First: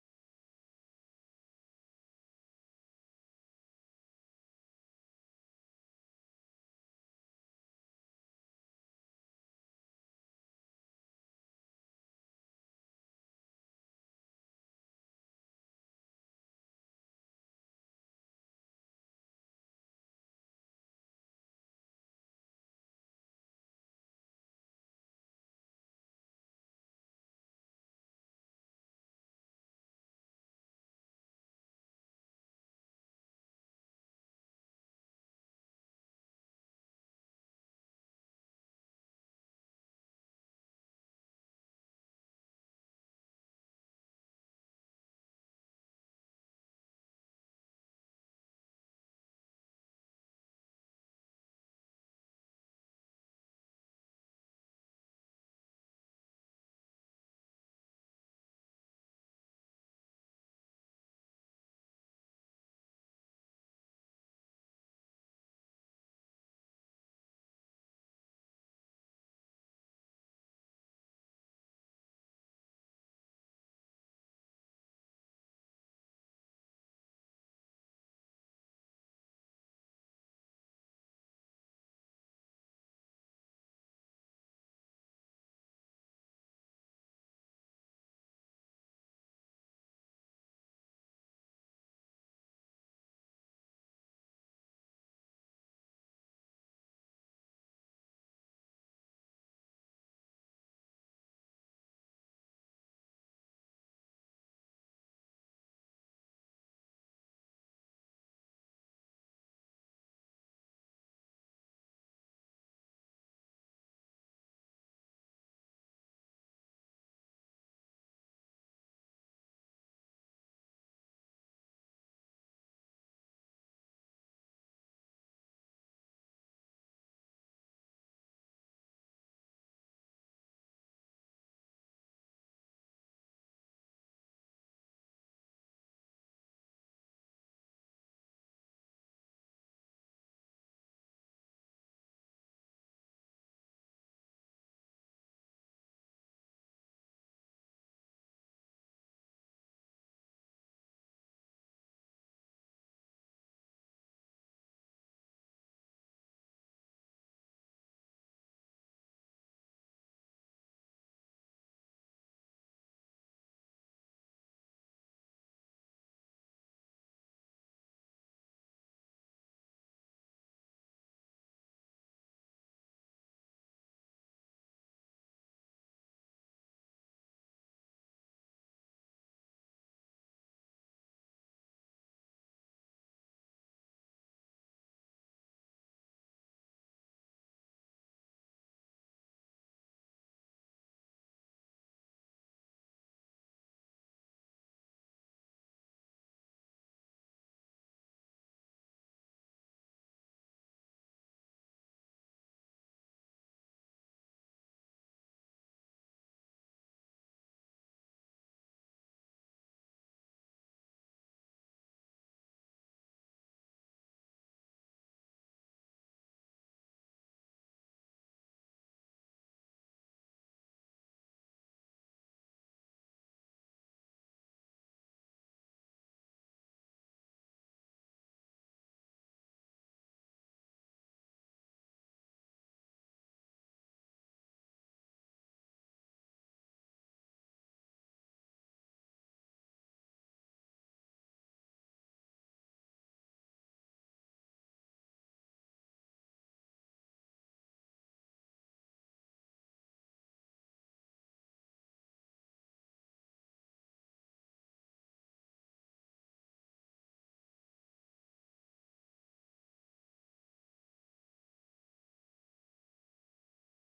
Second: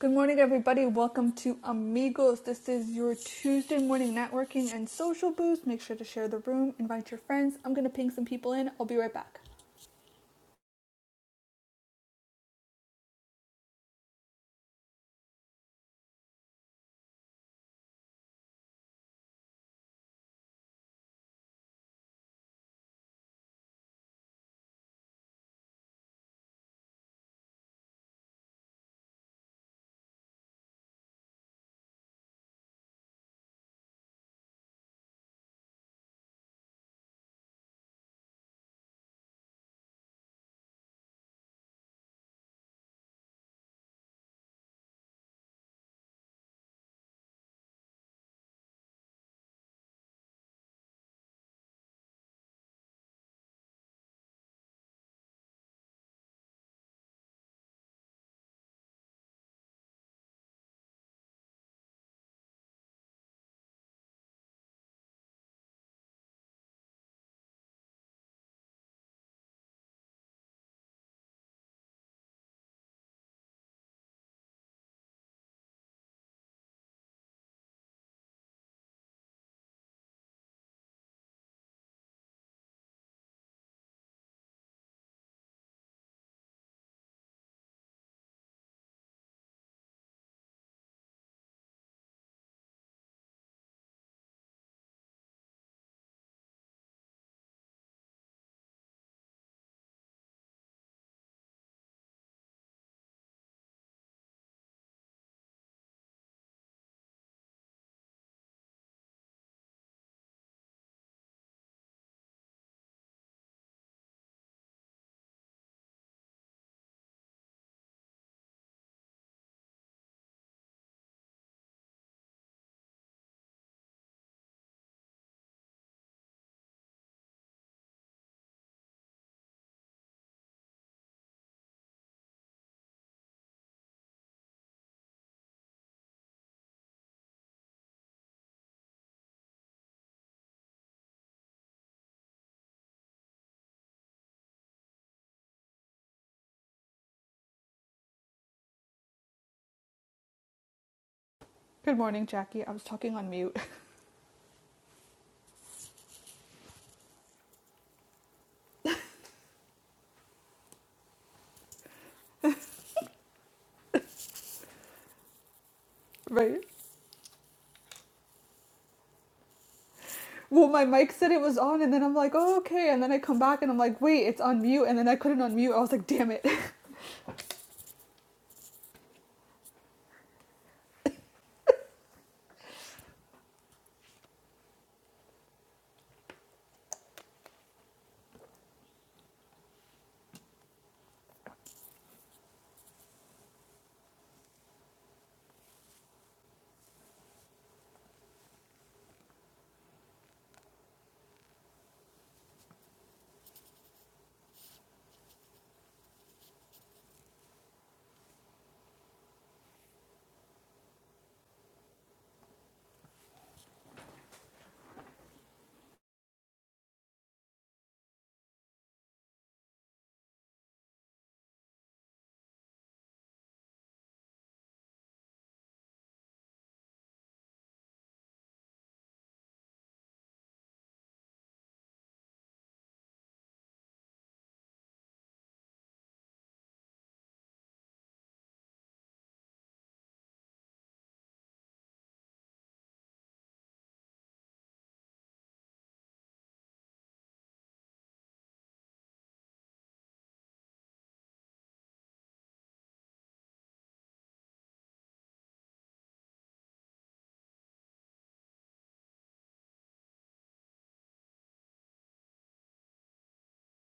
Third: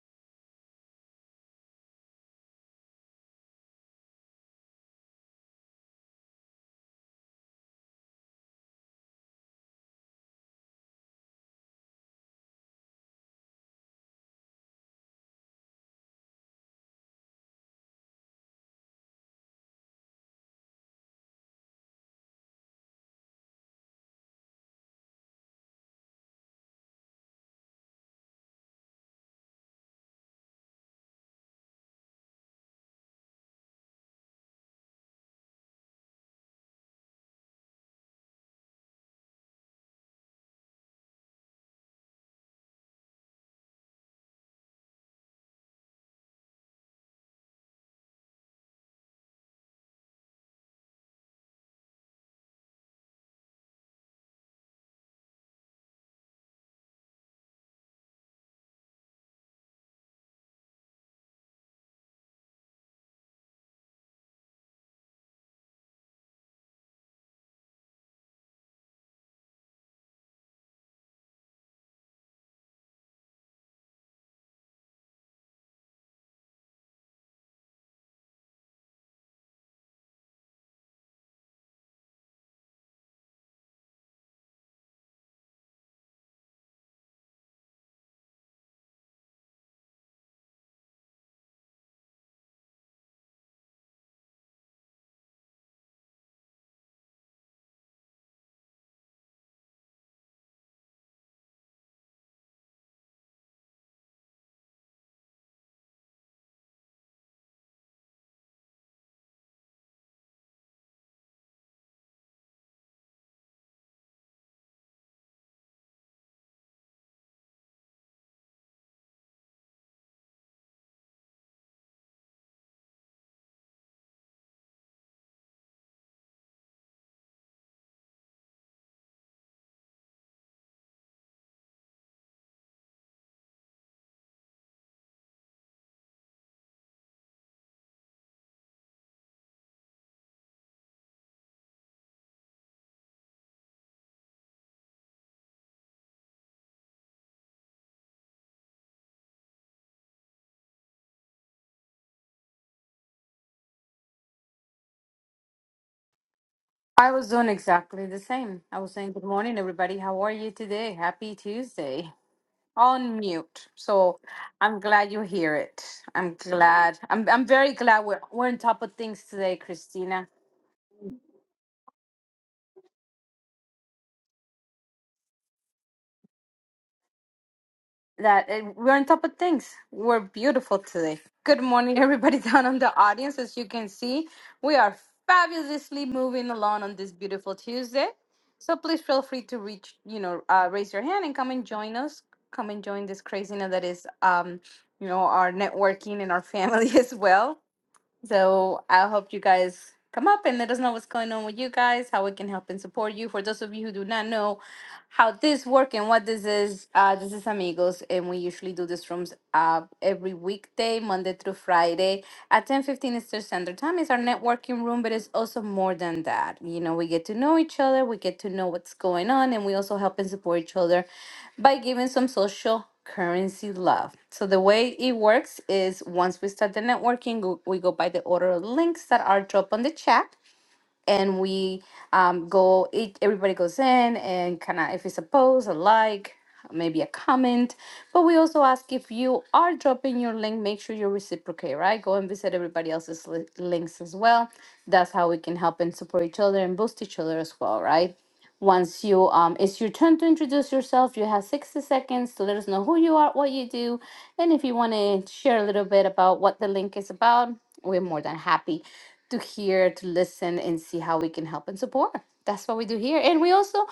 Good morning, everybody. Welcome to Amigos. This is your Tuesday morning networking and social boost. Make sure to share the room, invite your friends. I'm going to ping some people in. I'll be right back. Good morning, Jackie. I was talking on mute. I was doing exactly the same. I was saying, Good morning, everybody. How are you today? Happy Tuesday. On mute. So I'm glad you hear it. I'm right? glad. I'm, I'm very glad we're, we're on top of things today, Christina. Well, my mic said it was on, and then I'm like, oh, okay. And then I come back and I'm like, wait, it's on mute. And then I couldn't unmute. I was like, damn it. that uh, we're on top of things. We're beautiful today. Good morning, everybody down in the audience. As you can see, we are fabulously moving along on this beautiful Tuesday. So please feel free to reach, you know, uh, raise your hand and come and join us. Come and join this craziness that is, um, you know, our networking and our family as well. So I hope you guys come up and let us know what's going on with you guys, how we can help and support you. For those of you who do not know how this works and what this is, uh, this is Amigos, and we usually do these rooms uh, every weekday, Monday through Friday at 10:15 Eastern Standard Time. It's our networking room, but it's also more than that. You know, we get to know each other, we get to know what's going on, and we also help and support each other by giving some social currency love. So the way it works is once we start the networking, go- we go by the order of links that are dropped on the chat and we um, go each, everybody goes in and kind of if it's a post a like maybe a comment but we also ask if you are dropping your link make sure you reciprocate right go and visit everybody else's li- links as well that's how we can help and support each other and boost each other as well right once you um it's your turn to introduce yourself you have 60 seconds to let us know who you are what you do and if you want to share a little bit about what the link is about we're more than happy to hear, to listen, and see how we can help and support. That's what we do here. And we also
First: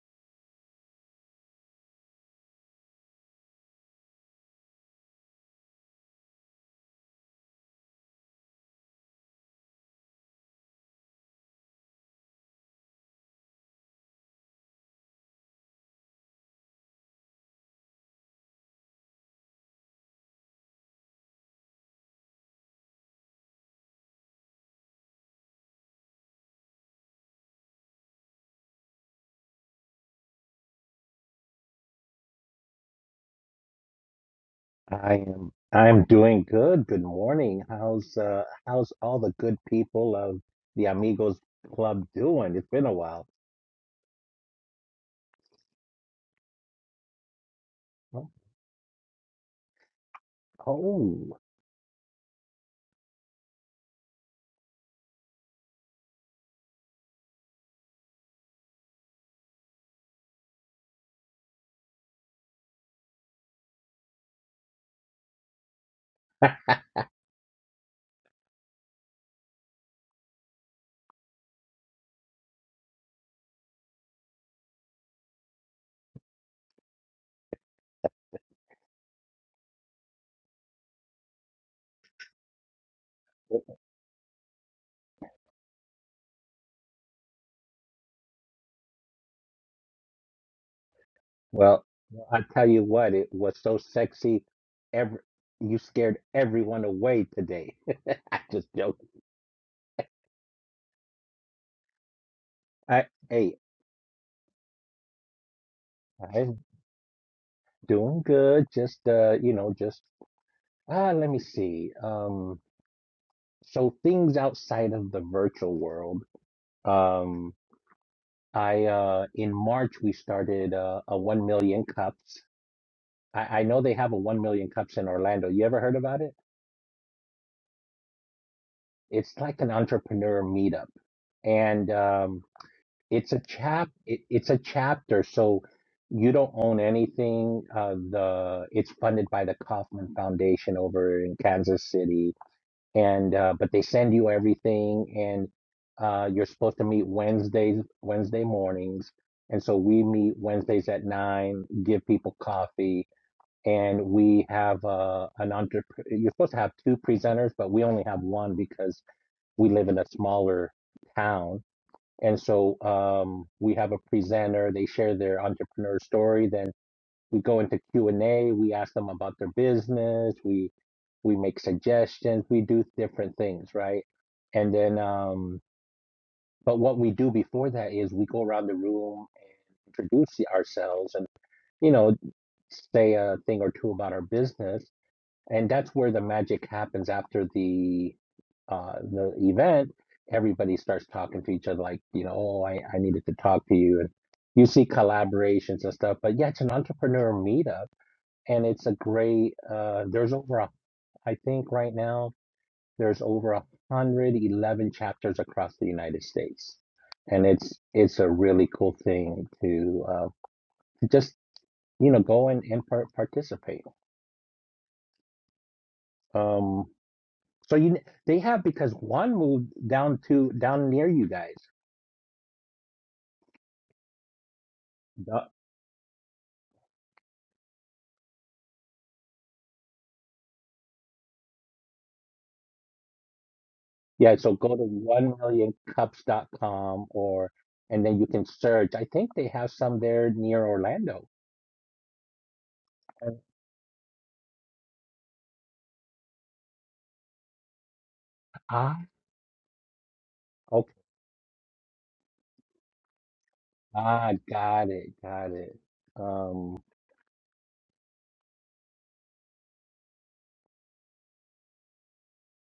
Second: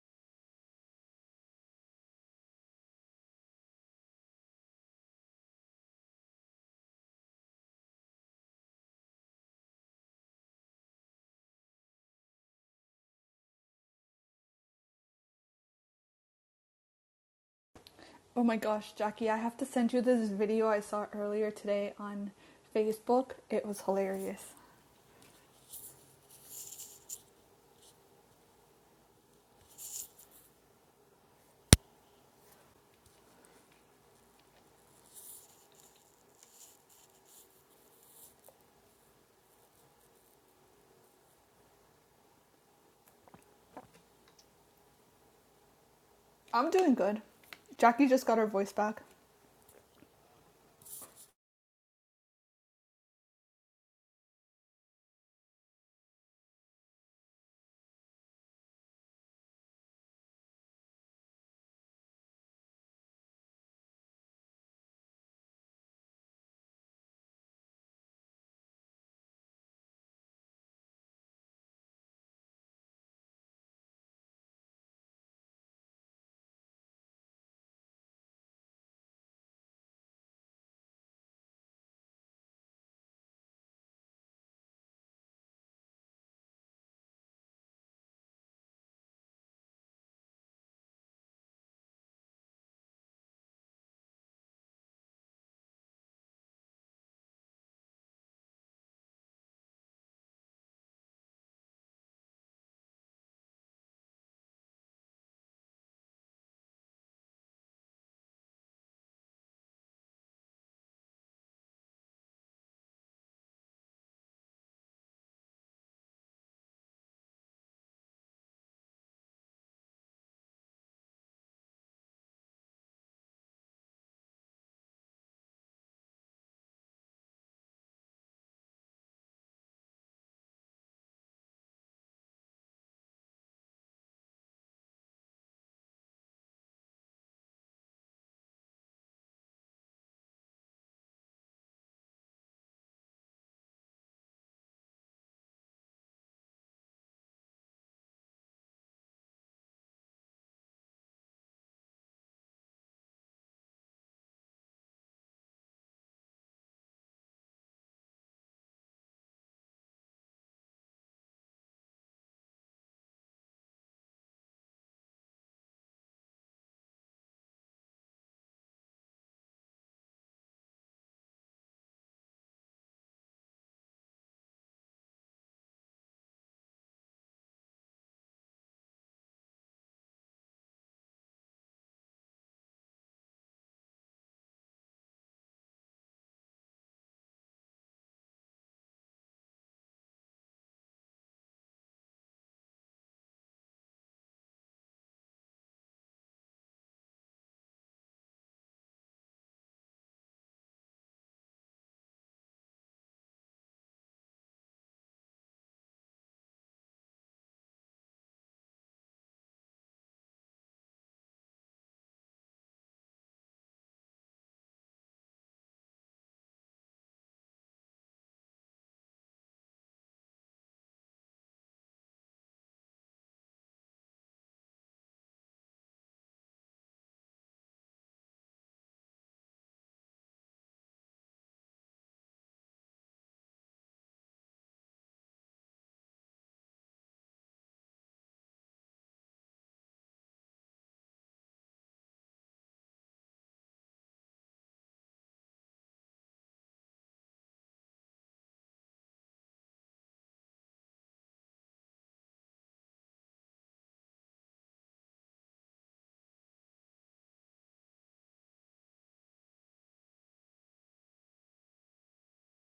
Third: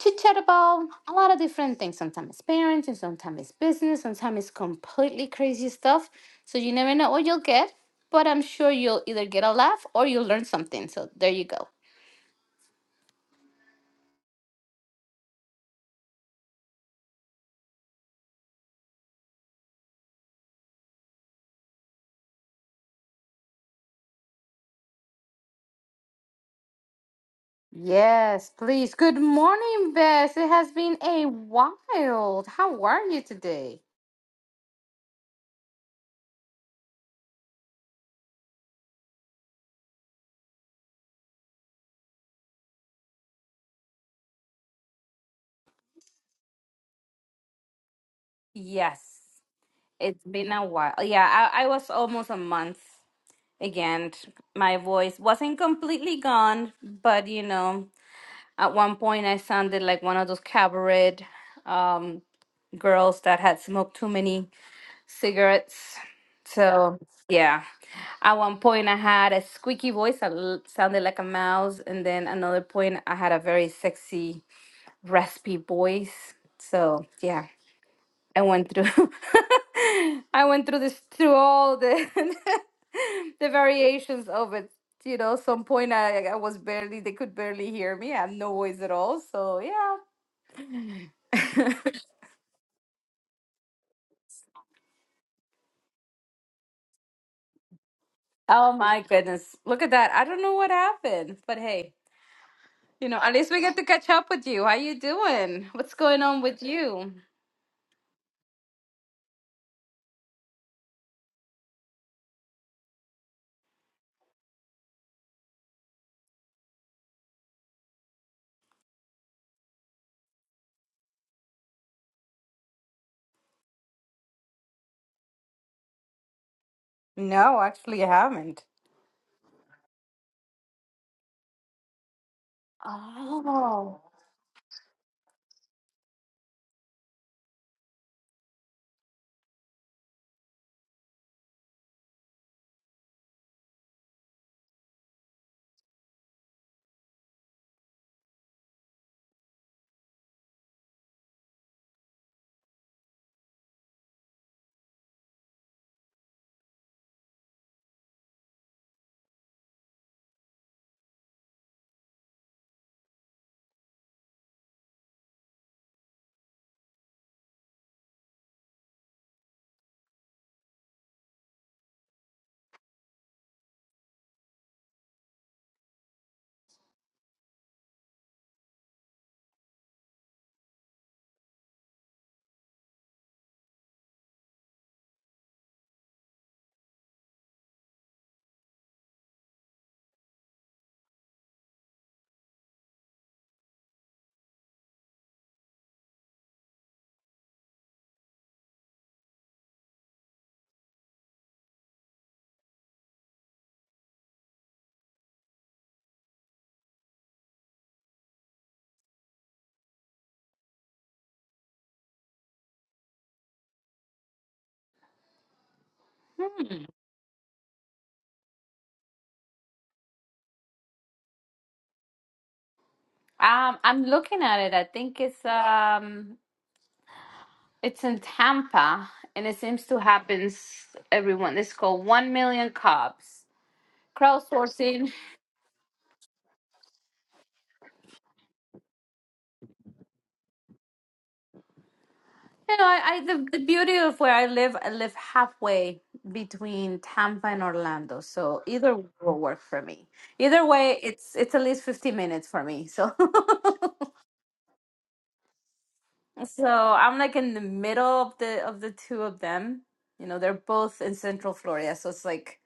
chit chat about a lot of different things. Sometimes it's parents, and sometimes it's business, sometimes it's completely crazy stuff. So you never know what you'll get, but I'm sure you'll either get a laugh or you'll learn something. So there you go. Oh my gosh, Jackie, I have to send you this video I saw earlier today on Facebook. It was hilarious. Yes, please. Good morning, Bess. It has been a while. How are you today? I am I'm doing good. Good morning. How's uh how's all the good people of the Amigos Club doing? It's been a while. I'm doing good. Jackie just Oh, got her voice Yes, back. it's been a while. oh. Yeah, I, I was almost a month again, my voice wasn't completely gone, but you know, at one point I sounded like one of those cabaret um, girls that had smoked too many cigarettes. So, yeah, at one point I had a squeaky voice that l- sounded like a mouse, and then another point I had a very sexy, raspy voice. So, yeah. I went through I went through this through all the the variations of it. You know, some point I, I was barely they could barely hear me. I had no voice at all. So yeah. Well, I tell you what, it was so sexy. Every you scared everyone away today. I just oh joke. my goodness. Look at that. I don't know what happened. But hey, I you know, at least hey, we get to catch up with you. How you doing? What's going on I'm with you? doing good. Just uh, you know, just ah, let me see. Um, so things outside of the virtual world. Um. I uh in March we started uh, a 1 million cups. I, I know they have a 1 million cups in Orlando. You ever heard about it? No, actually I haven't. It's like an entrepreneur meetup. And um it's a chap Oh. it, it's a chapter so you don't own anything. Uh the it's funded by the Kaufman Foundation over in Kansas City and uh, but they send you everything and uh, you're supposed to meet Wednesdays Wednesday mornings and so we meet Wednesdays at nine give people coffee and we have uh, an entre you're supposed to have two presenters but we only have one because we live in a smaller town and so um, we have a presenter they share their entrepreneur story then we go into q&a we ask them about their business we we make suggestions we do different things right and then um but what we do before that is we go around the room introduce ourselves and you know say a thing or two about our business and that's where the magic happens after the uh the event everybody starts talking to each other like you know oh i i needed to talk to you and you see collaborations and stuff but yeah it's an entrepreneur meetup and it's a great uh there's over a I think right now there's over a 111 chapters across the United States. And it's it's a really cool thing to uh, to just you know go and, and par- participate. Hmm. Um, so you they have because one moved down to down near you guys. Um, I'm looking at it. I think it's Uh, um It's in Tampa, and it seems to happen s- everyone. It's called One Million Cops Yeah, so go to crowdsourcing. one million cups dot com or and then you can search. I think they have some there near Orlando. You know, I, I And- the, the beauty of where I live, I live halfway between Tampa and Orlando, so either will work for me. Either Ah, way, it's it's at least 15 minutes for me. So Ah, got it, got it. so Um, I'm like in the middle of the of the two of them. You know, they're both in Central Florida, so it's like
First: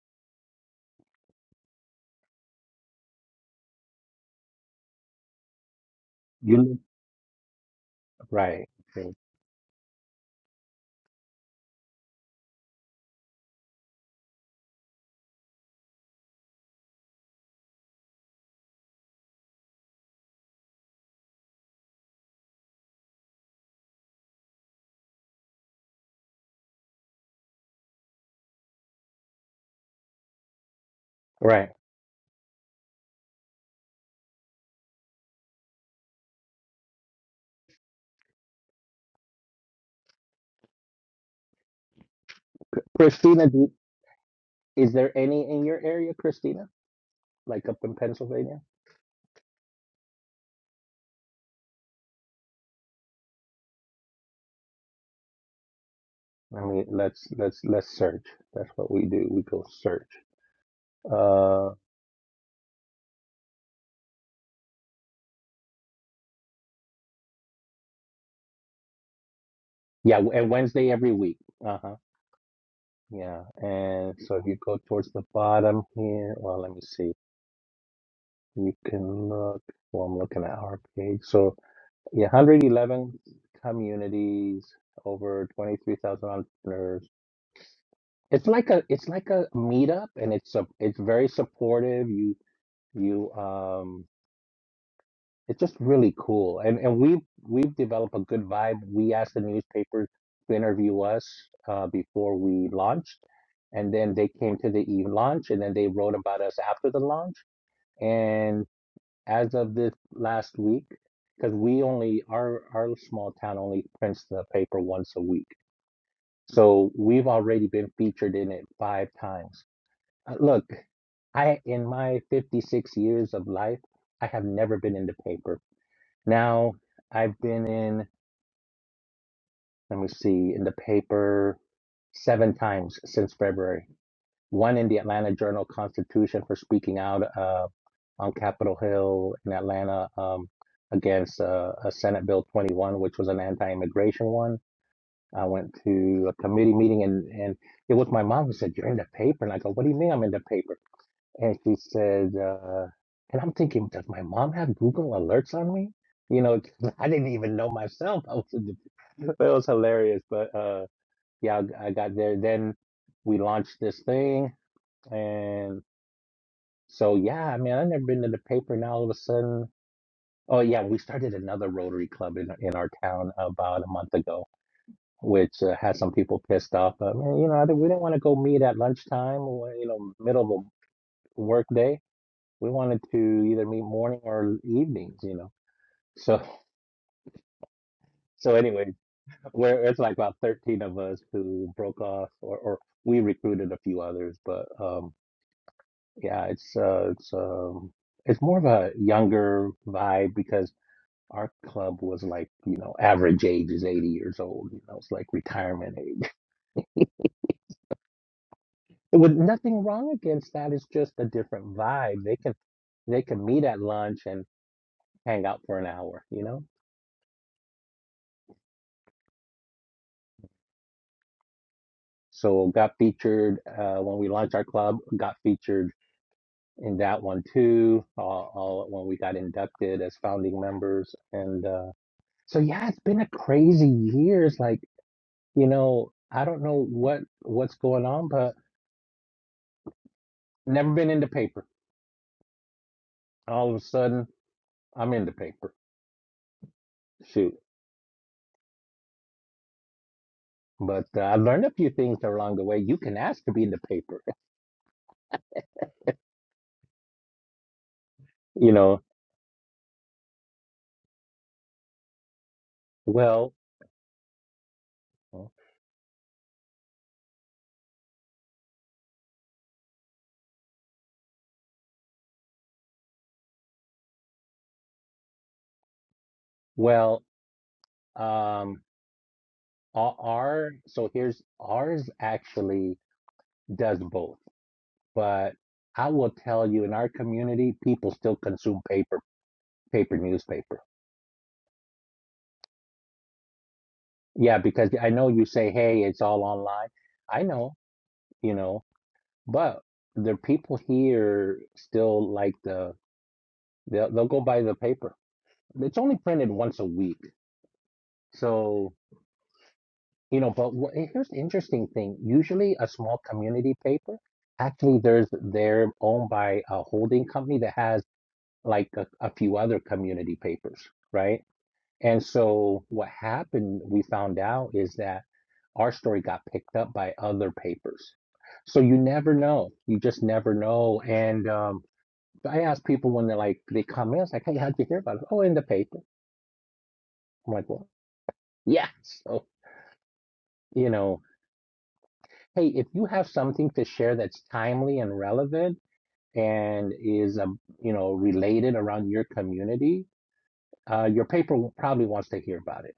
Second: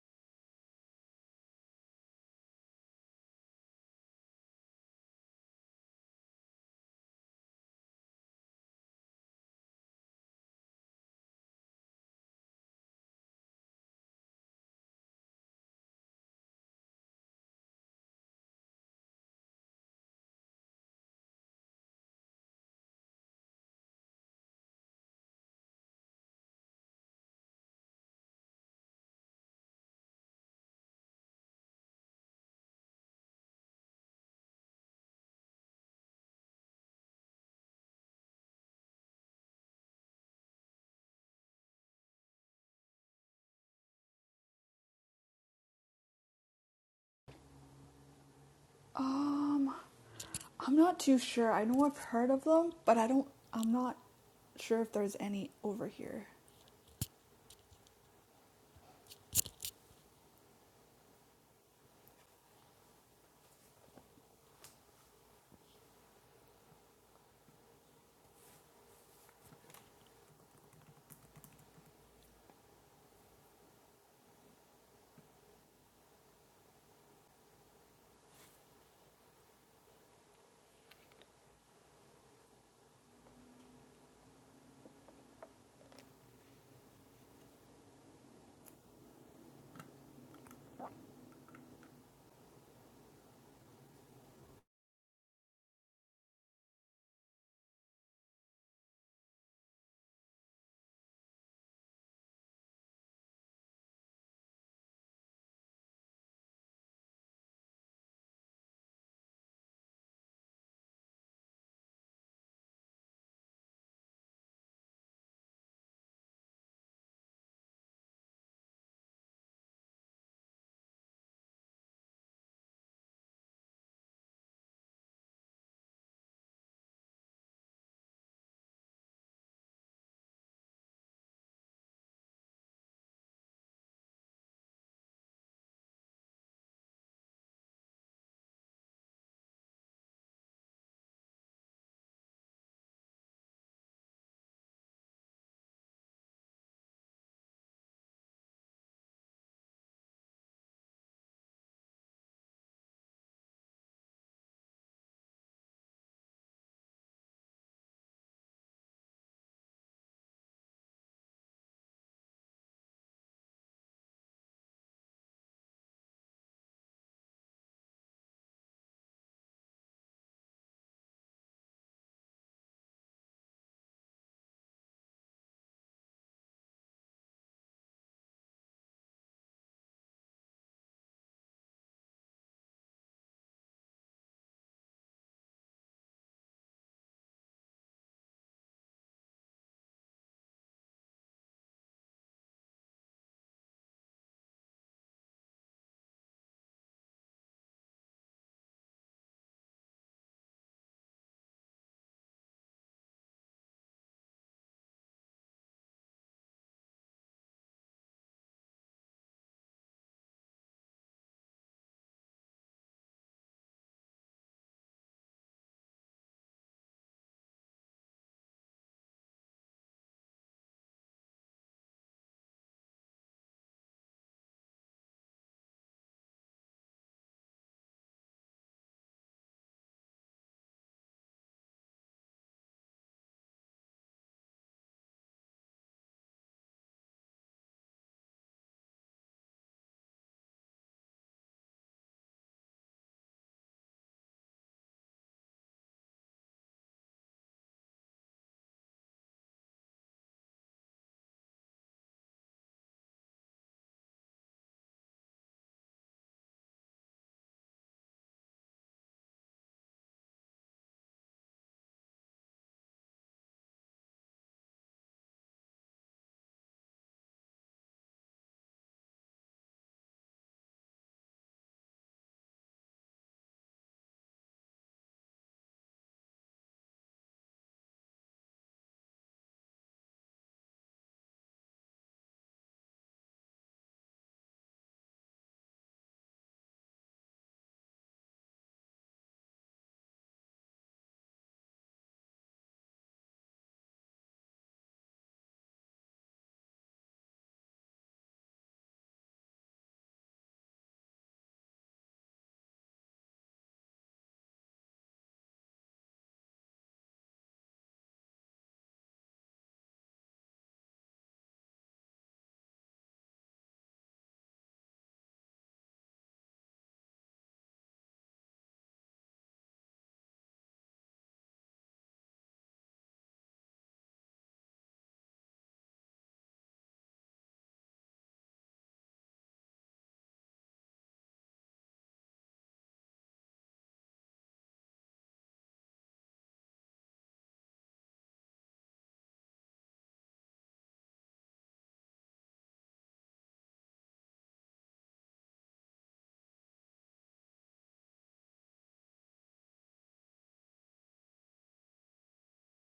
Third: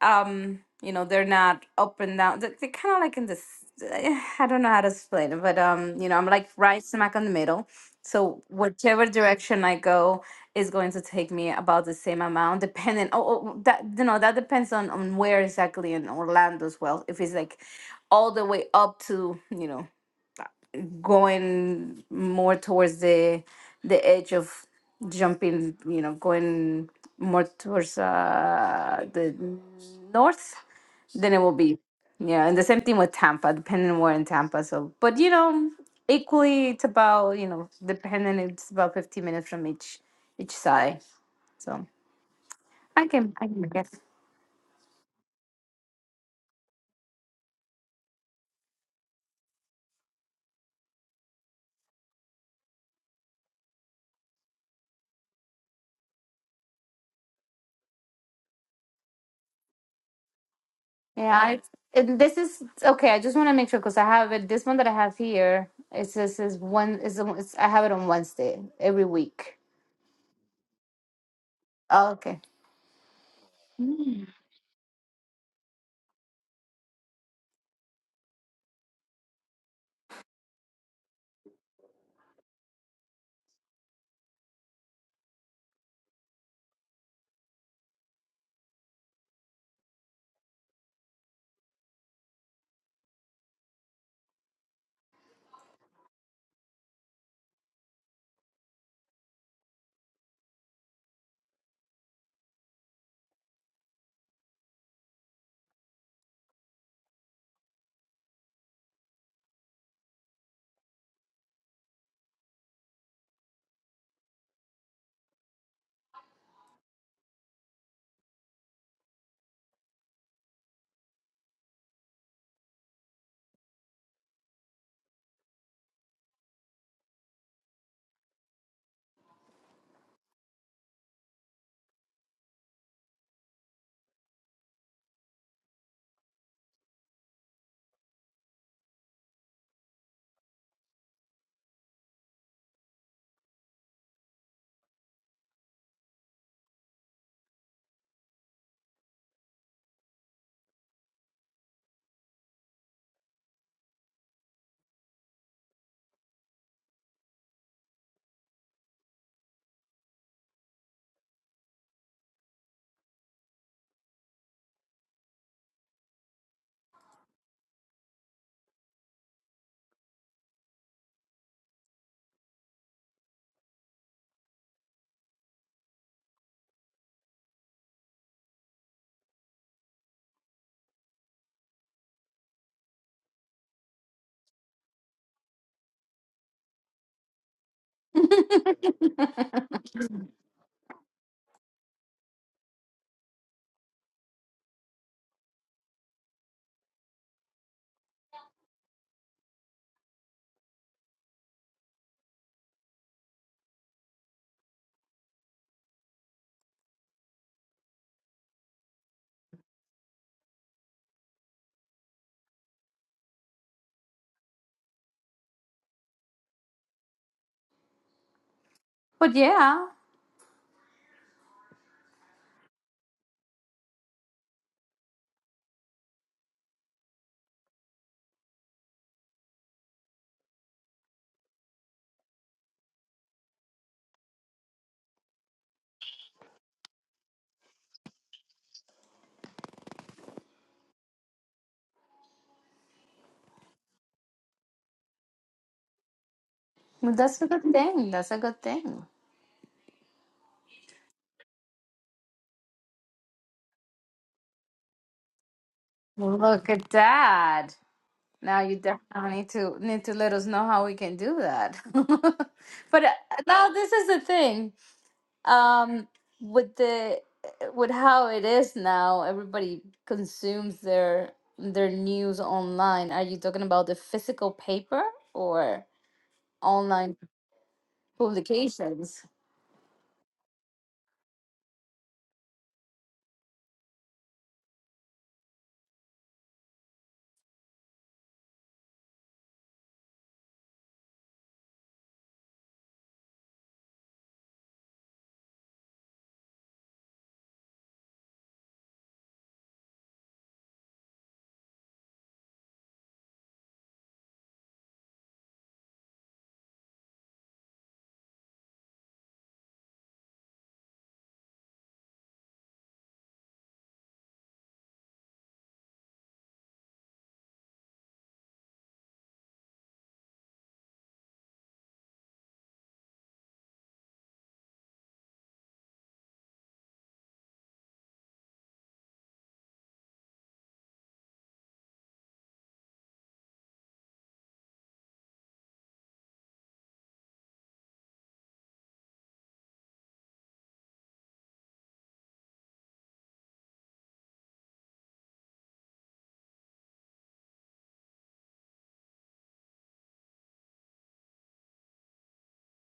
um you know they're not up and down they- they're kind of like in this eh, i don't know how to explain it but um you know i'm like you live right smack in the middle so right, whichever okay, direction i go is going to take me about the same amount depending oh, oh that you know that depends on on where exactly in orlando as well if it's like all the way up to you know going more towards the the edge of jumping you know going more towards uh the north then it will right. be. Yeah, and the same thing with Tampa, depending on where in Tampa. So, but you know, equally, it's about you know, depending, it's about fifteen minutes from each each side. So I can, I Christina, can do, guess. is there any in your area, Christina? Like up in Pennsylvania? Um, I'm not too sure. I know I've heard of them, but I don't. I'm not sure if there's any over here. I mean, let's let's let's search. That's what we do. We go search. Yeah, I, Uh, and this is okay. I just want to make sure because I have it. This one that I have here, it says is one is it's, I have it on Wednesday every week. yeah, and Wednesday every week. Uh-huh. Oh, okay. Yeah, and so if you go towards the bottom here, well, let me see. You can look. Well, I'm looking at our page. So, yeah, 111 communities, over 23,000 entrepreneurs. It's like a it's like a meetup and it's a, it's very supportive. You you um it's just really cool. And and we've we've developed a good vibe. We asked the newspapers to interview us uh, before we launched, and then they came to the eve launch and then they wrote about us after the launch. And as of this last week, because we only our our small town only prints the paper once a week. So we've already been featured in it five times Uh, Look, I in my 56 years of life, I have never been in the paper. Now I've been in, let me see, in the paper seven times since February. One in the Atlanta Journal Constitution for speaking out uh, on Capitol Hill in Atlanta um, against uh, a Senate Bill 21, which was an anti-immigration one. I went to a committee meeting and, and it was my mom who said, "You're in the paper," and I go, "What do you mean I'm in the paper?" And she said, uh, and I'm thinking, does my mom have Google alerts on me? You know, 'cause I didn't even know myself. I was in the, it was hilarious. But uh, yeah, I, I got there. Then we launched this thing. And so, yeah, I mean, I've never been to the paper. Now all of a sudden, oh, yeah, we started another Rotary Club in, in our town about a month ago, which uh, had some people pissed off. But, man, you know, I think we didn't want to go meet at lunchtime, or, you know, middle of a workday. we wanted to either meet morning or evenings, you know. So so anyway, we're it's like about thirteen of us who broke off or, or we recruited a few others, but um yeah, it's uh it's um it's more of a younger vibe because our club was like, you know, average age is eighty years old, you know, it's like retirement age. It was nothing wrong against that, it's just a different vibe. They can they can meet at lunch and hang out for an hour, you know? but yeah, So got featured uh, when we launched our club. Got featured in that one too. Uh, uh, when we got inducted as founding members, and uh, so yeah, it's been a crazy years. like you know, I don't know what what's going on, but never been in the paper. All of a sudden, I'm in the paper. well, that's a Shoot. good thing. That's a good thing. But uh, I learned a few things along the way. You can ask to be in the paper. Look at that. Now You you know, definitely need to need to let us know how we can do that. But uh, well, now this is the thing. Um, with the eh, with how it is now, everybody consumes their their news online. Are you talking about the physical paper or online well, um, publications? our, our so here's ours actually does both. But I will tell you, in our community, people still consume paper, paper newspaper. Yeah, because I know you say, hey, it's all online. I know, you know, but the people here still like the they'll they'll go buy the paper. It's only printed once a week, so you know. But what, here's the interesting thing: usually, a small community paper actually there's they're owned by a holding company that has like a, a few other community papers, right? And so what happened, we found out, is that our story got picked up by other papers. So you never know. You just never know. And um, I ask people when they're like, they come in, it's like, hey, how'd you hear about it? Oh, in the paper. I'm like, well, yeah. So, you know, hey, if you have something to share that's timely and relevant and is, um, you know, related around your community, uh, your paper probably wants to hear about it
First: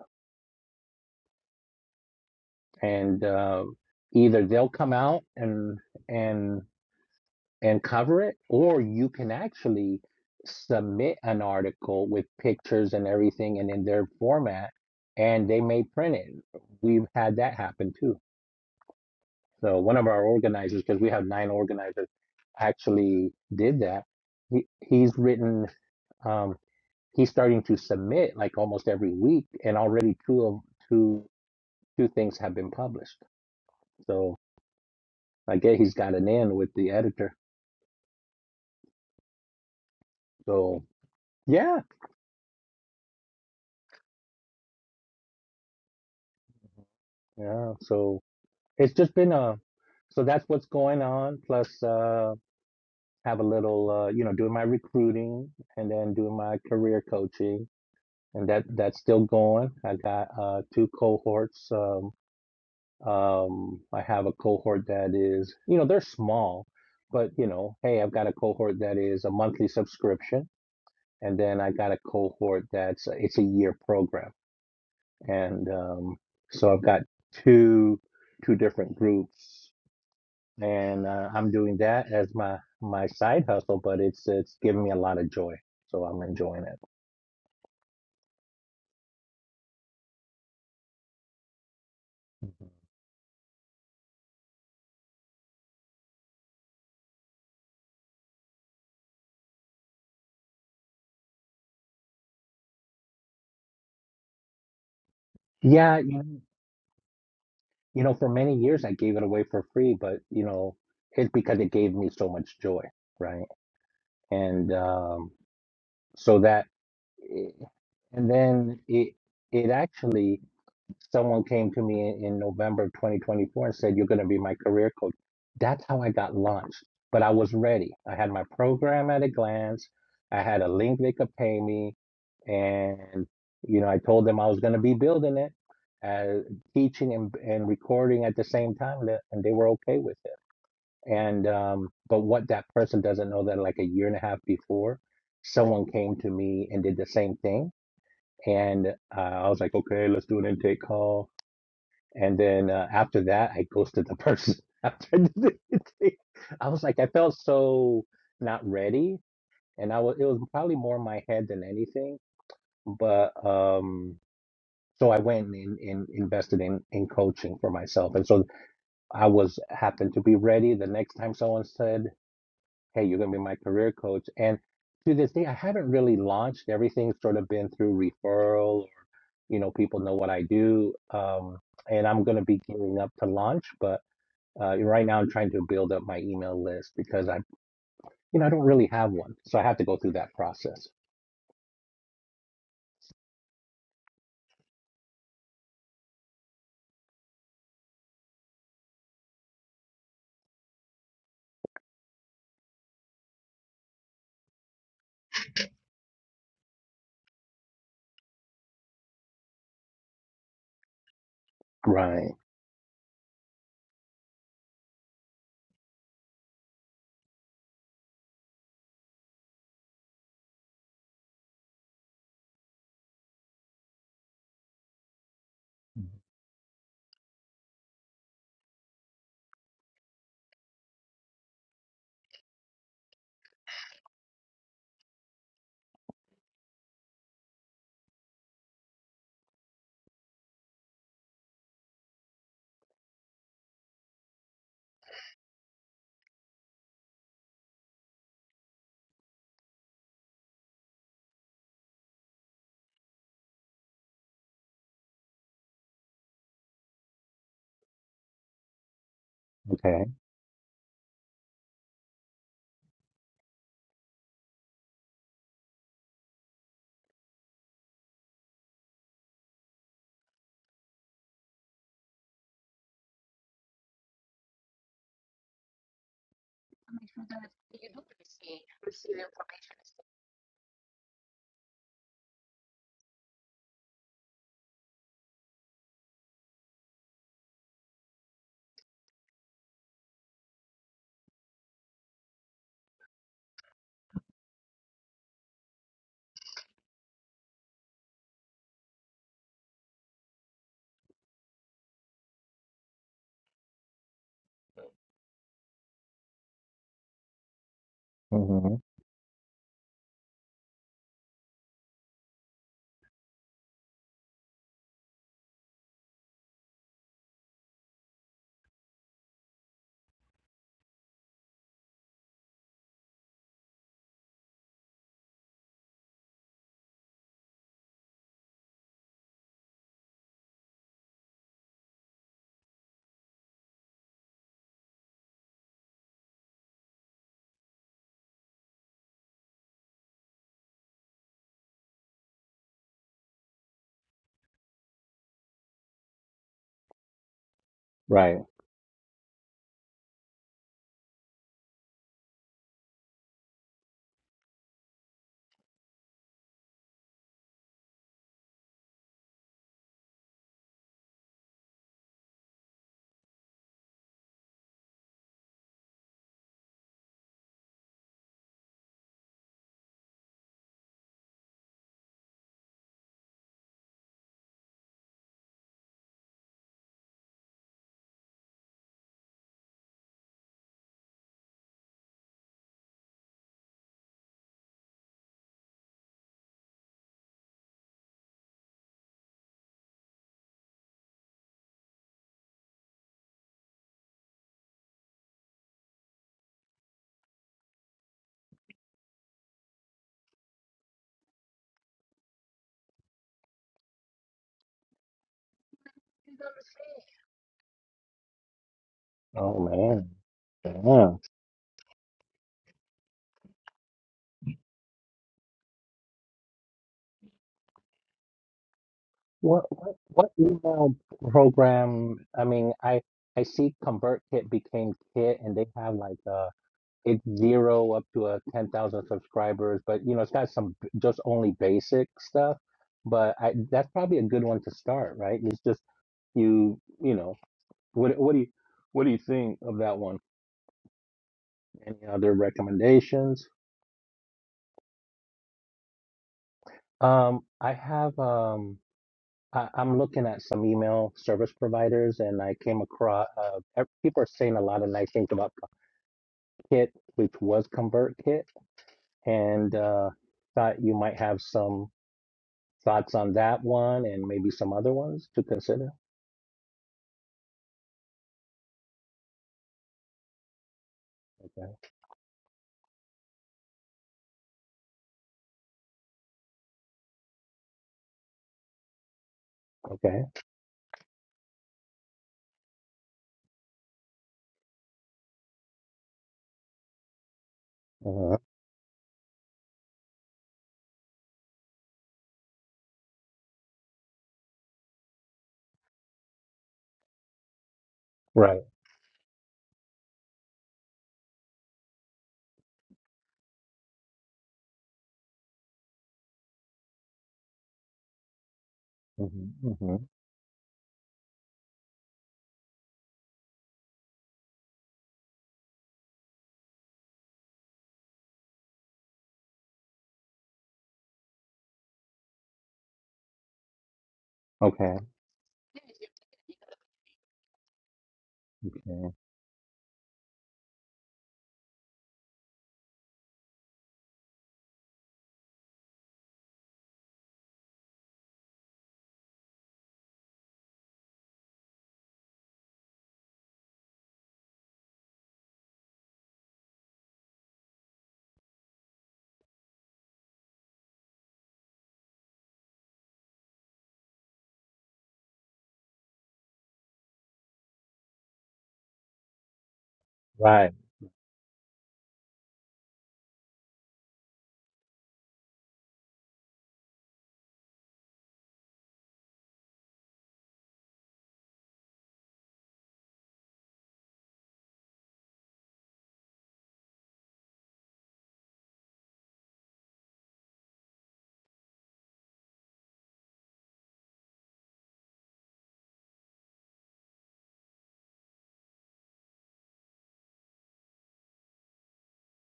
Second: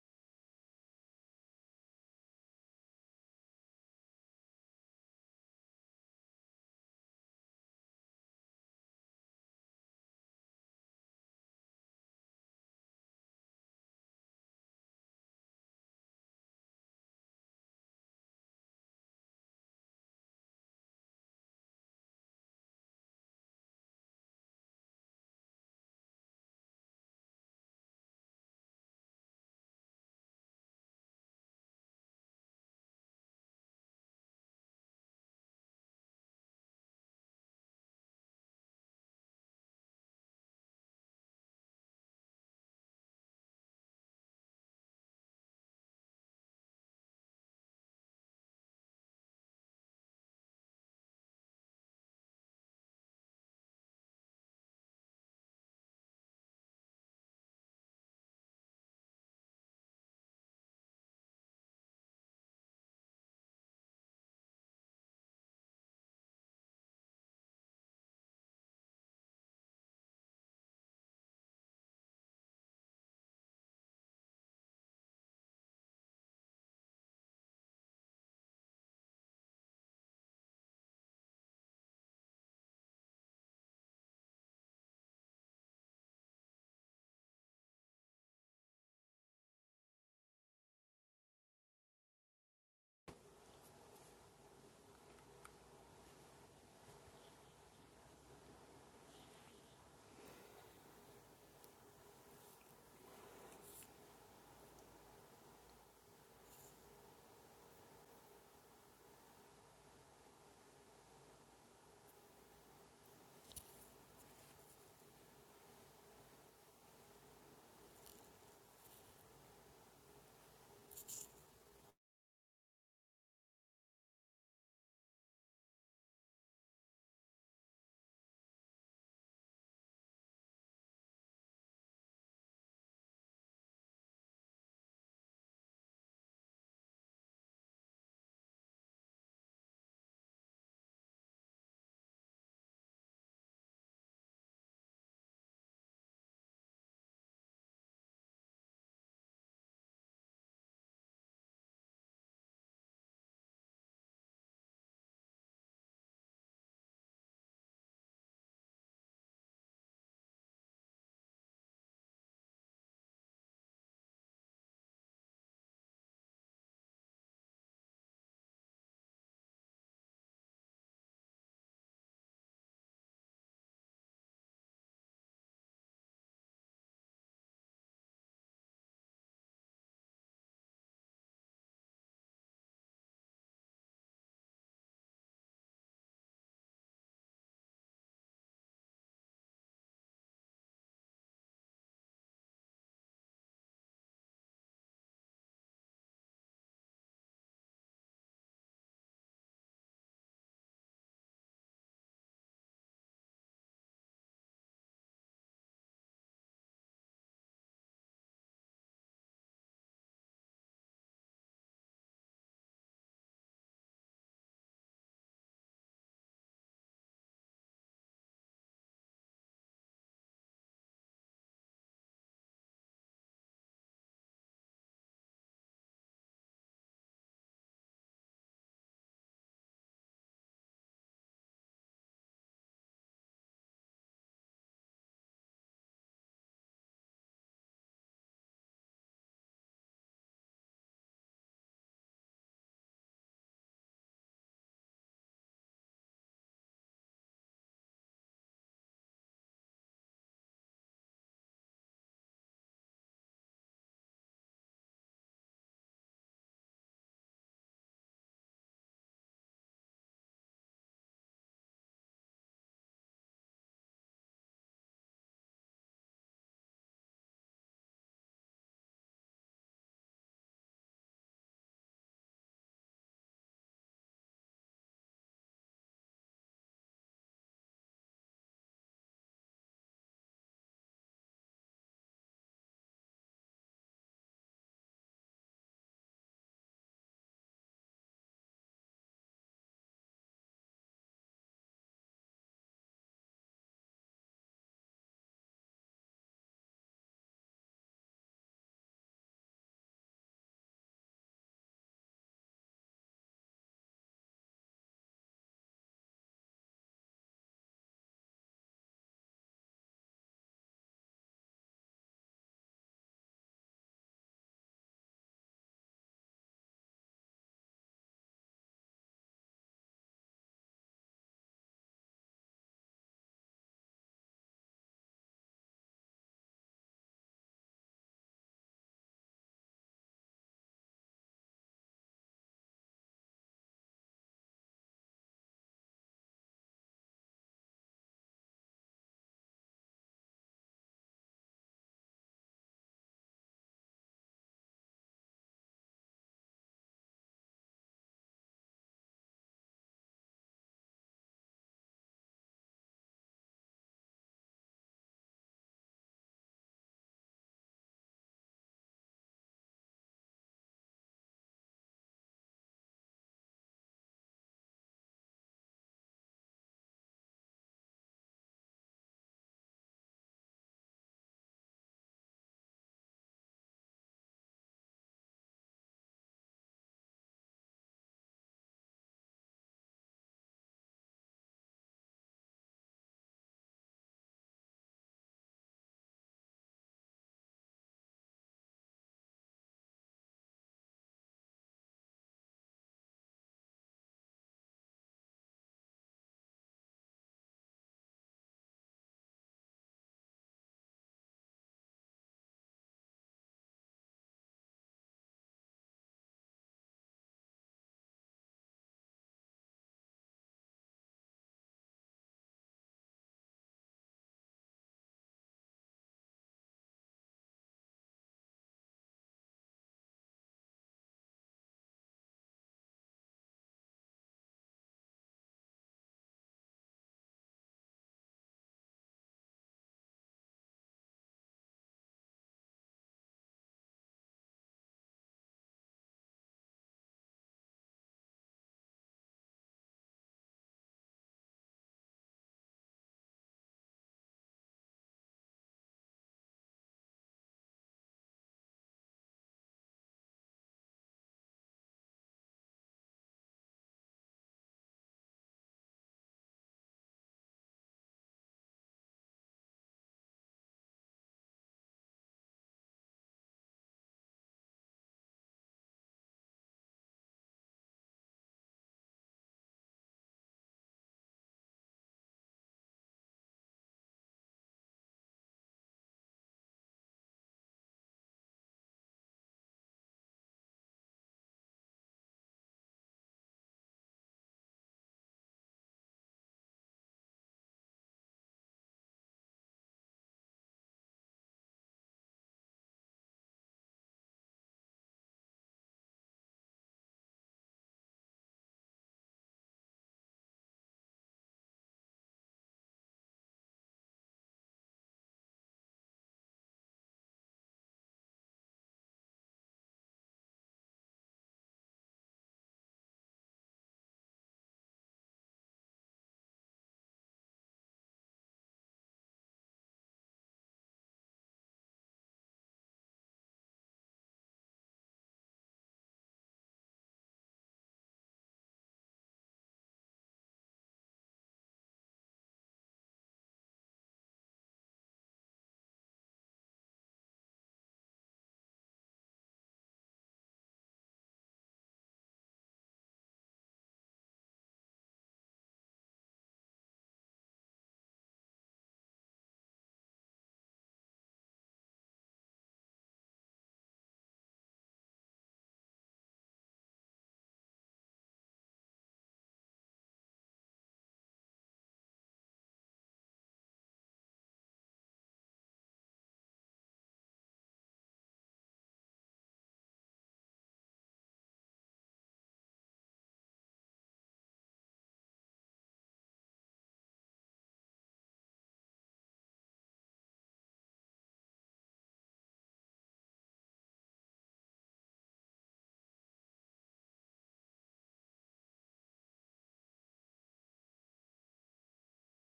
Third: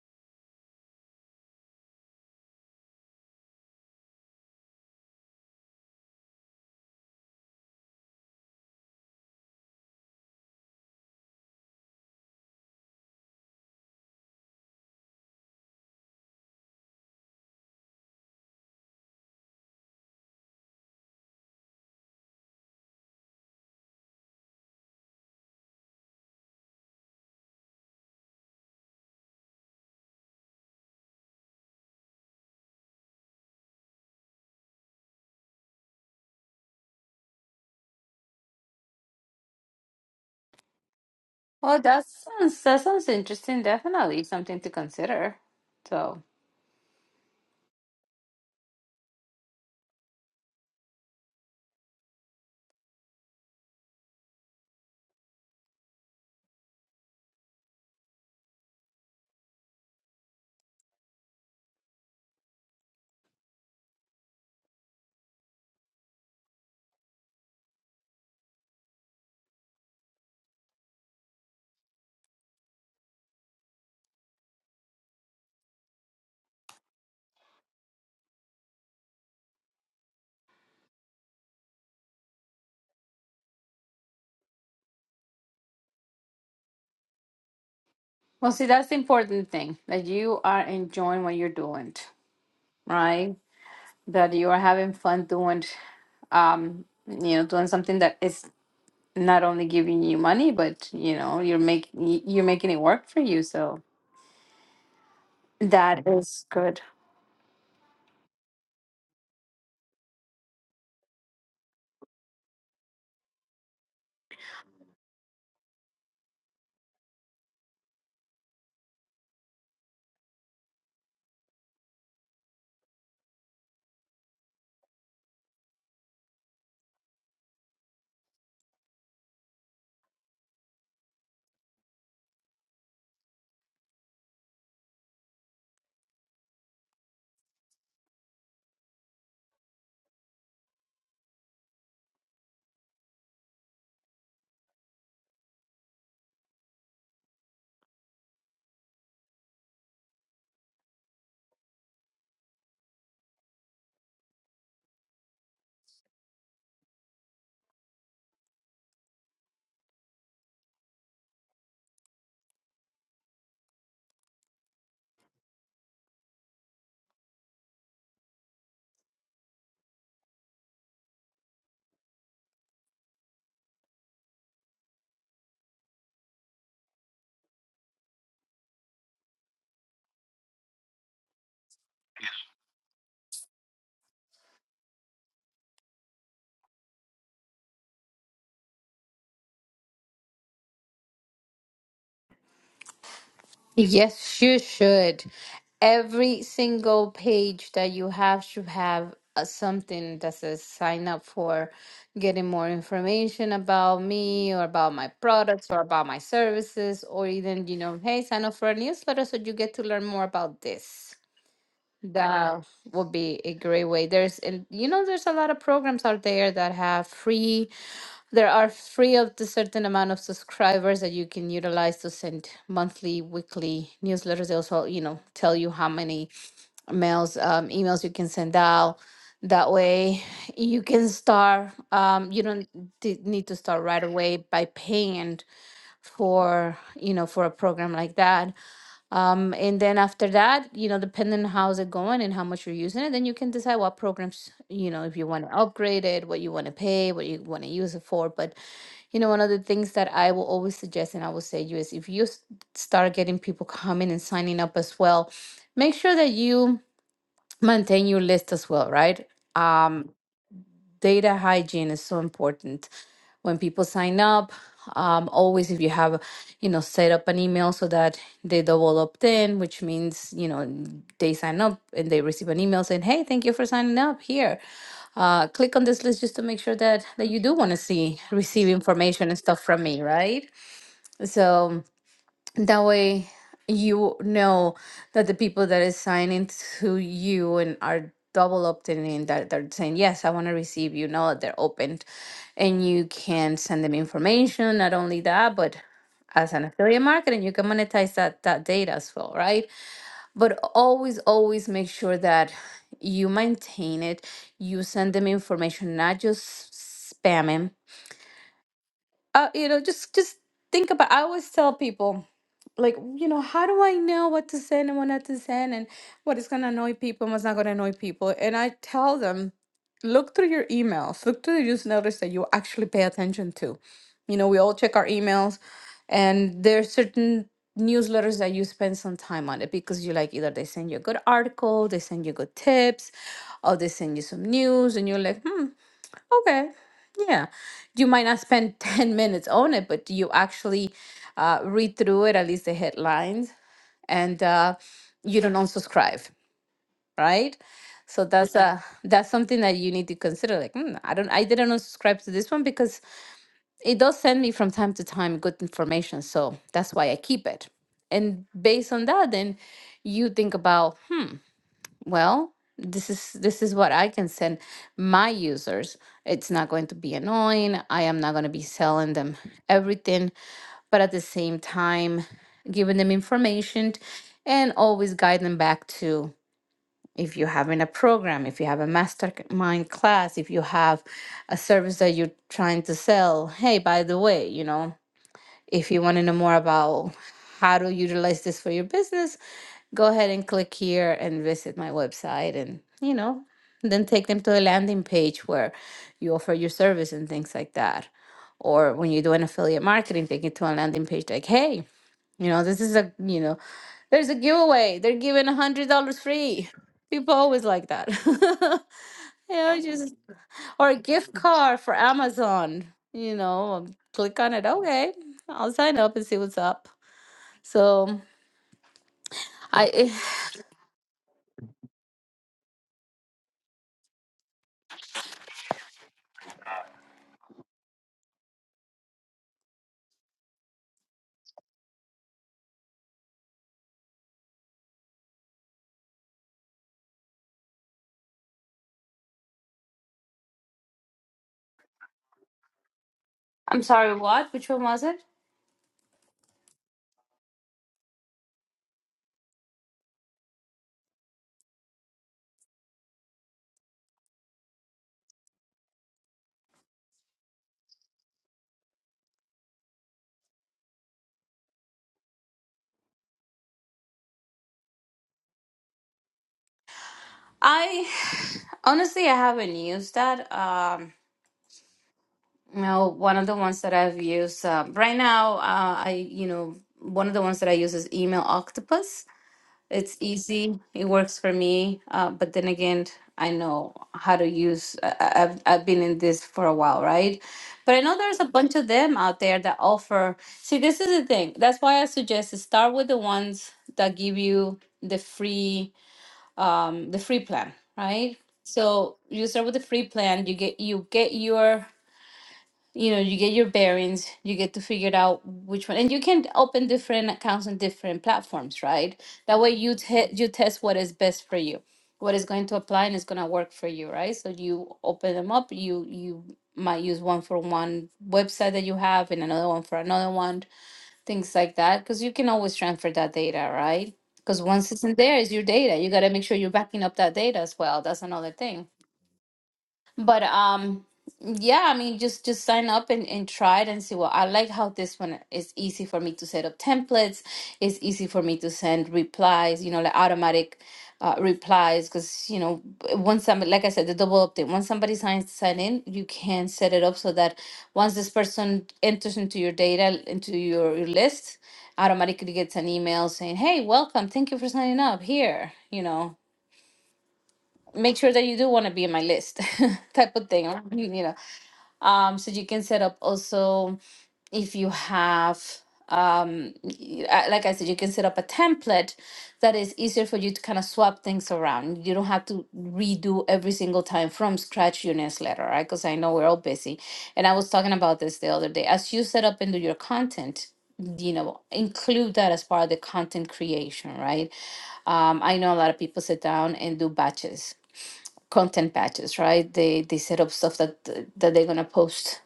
and uh, either they'll come out and and and cover it, or you can actually submit an article with pictures and everything, and in their format, and they may print it. We've had that happen too. So one of our organizers, because we have nine organizers, actually did that. He he's written. Um, he's starting to submit like almost every week, and already two of two two things have been published. So. I guess he's got an in with the editor. So yeah, Well, that sounds that sounds interesting. Definitely something to consider. So, yeah. So it's just been a. So that's what's going on. Plus, uh, have a little, uh, you know, doing my recruiting and then doing my career coaching, and that that's still going. I got uh, two cohorts. Um, um, I have a cohort that is, you know, they're small, but you know, hey, I've got a cohort that is a monthly subscription, and then I got a cohort that's it's a year program. and um, so I've got two two different groups, and uh, I'm doing that as my my side hustle, but it's it's giving me a lot of joy, so I'm enjoying it. well, see, that's the important thing that you are enjoying what you're doing, right? that you are having fun doing um you know doing something that is not only giving you money but you know you're making you're making it work for you so Yeah, that you know, is good you know, for many years I gave it away for free, but you know, it's because it gave me so much joy, right? And um, so that, eh, and then it it actually someone came to me in, in November of 2024 and said, You're going to be my career coach. That's how I got launched. But I was ready. I had my program at a glance, I had a link they could pay me. And, you know, I told them I was going to be building it, uh, teaching and, and recording at the same time. that- And they were okay with it. And, um, but what that person doesn't know that like a year and a half before, someone came to me and did the same thing. And uh, I was like, okay, let's do an intake call and then uh, after that, I ghosted the person. After I did the thing. I was like, I felt so not ready, and I was. It was probably more my head than anything. But um, so I went and, and invested in in coaching for myself, and so I was happened to be ready. The next time someone said, "Hey, you're gonna be my career coach," and to this day, I haven't really launched. Everything's sort of been through referral, or you know, people know what I do. Um, and I'm going to be gearing up to launch, but uh, right now, I'm trying to build up my email list because I, you know, I don't really have one, so I have to go through that process. Yes, you should. Every single page that you have should have uh, something that says sign up for getting more information about me or about my products or about my services, or even, you know, hey, sign up for a newsletter so you get to learn more about this. Right. That would be a great way. There's, and you know, there's a lot of programs out there that have free, there are free of the certain amount of subscribers that you can utilize to send monthly, weekly newsletters. They also, you know, tell you how many mails, um, emails you can send out. That way you can start, um, you don't d- need to start right away by paying for, you know, for a program like that um, and then after that, you know, depending on how's it going and how much you're using it, then you can decide what programs, you know, if you want to upgrade it, what you want to pay, what you want to use it for. But, you know, one of the things that I will always suggest and I will say you is if you s- start getting people coming and signing up as well, make sure that you maintain your list as well, right? Okay. Um, data hygiene is so important when people sign up um, always if you have you know set up an email so that they double opt in which means you know they sign up and they receive an email saying hey thank you for signing up here uh, click on this list just to make sure that that you do want to see receive information and stuff from me right so that way you know that the people that is signing to you and are double opting in that they're saying, Yes, I want to receive you know they're opened and you can send them information, not only that, but as an affiliate marketing, you can monetize that that data as well, right? But always, always make sure that you maintain it. You send them information, not just spamming hmm uh, you know, just just think about. I always tell people, like, you know, how do I know what to send and what not to send, and what is gonna annoy people and what's not gonna annoy people? And I tell them, look through your emails, look through the newsletters that you actually pay attention to. You know, we all check our emails, and there's certain newsletters that you spend some time on it because you like either they send you a good article, they send you good tips, or they send you some news, and you're like, hmm. Okay. Yeah. You might not spend 10 minutes on it, but do you actually uh, read through it, at least the headlines, and uh, you don't unsubscribe, right? So Right. that's uh, that's something that you need to consider. Like, hmm, I don't, I didn't unsubscribe to this one because it does send me from time to time good information. So that's why I keep it. And based on that, then you think about well this is this is what i can send my users it's not going to be annoying i am not going to be selling them everything but at the same time giving them information and always guide them back to if you're having a program if you have a mastermind class if you have a service that you're trying to sell hey by the way you know if you want to know more about how to utilize this for your business, go ahead and click here and visit my website and you know then take them to a landing page where you offer your service and things like that or when you do an affiliate marketing take it to a landing page like hey you know this is a you know there's a giveaway they're giving a hundred dollars free people always like that Oh Yeah, know man. Yeah. or a gift card for Amazon. You know, I'll click on it. Okay, I'll sign up and see what's up. So What what I, what email program? I mean, I I see ConvertKit became Kit, and they have like uh it's zero up to a ten thousand subscribers, but you know, it's got some b- just only basic stuff. But I that's probably a good one to start, right? It's just you you know. What what do you what do you think of that one? Any other recommendations? I'm sorry. What? Which one was it? Um, I have um, I, I'm looking at some email service providers, and I came across uh, ev- people are saying a lot of nice things about Kit, which was ConvertKit, and uh, thought you might have some thoughts on that one, and maybe some other ones to consider. I honestly I haven't used that. Um, Okay, you know, one of the ones that I've used um right now, uh, I you know one of the ones that I use is Email Octopus It's okay, easy. It works for me. Uh, but then again, I know how to use. I, I- I've I've been in this for a while, right? But I know uh, there's a bunch of them out there that offer. See, this is the thing. That's why I suggest to start with the ones that give you the free, um, the free plan, right? right, So you start with the free plan. You get you get your you know you get your bearings you get to figure it out which one and you can open different accounts on different platforms right that hmm way you hmm te- you test what is best for you what is going to apply and is going to work for you right so you open them up you you might use one for one website that you have and another one for another one things like that because you can always transfer that data right because once okay, it's in there it's your data you got to make sure you're backing up that data as well that's another thing okay, but um yeah, I mean just just sign up and, and try it and see Well, I like how this one is easy for me to set up templates. It's easy for me to send replies, you know, like automatic uh, replies because you know b- once somebody like I said the double opt-in once somebody signs sign in you can set it up so that once this person enters into your data into your, your list automatically gets an email saying hey welcome thank you for signing up here you know make sure that you do want to be in my list type of thing right, or, you know um, so you can set up also if you have, um, y- uh, like I said, you can set up a template that is easier for you to kind of swap things around. You don't have to redo every single time from scratch your newsletter, right? Because I know we're all busy. And I was talking about this the other day. As you set up and do your content, you know, include that as part of the content creation, right? Um, I know a lot of people sit down and do batches, content batches, right? They they set up stuff that th- that they're gonna post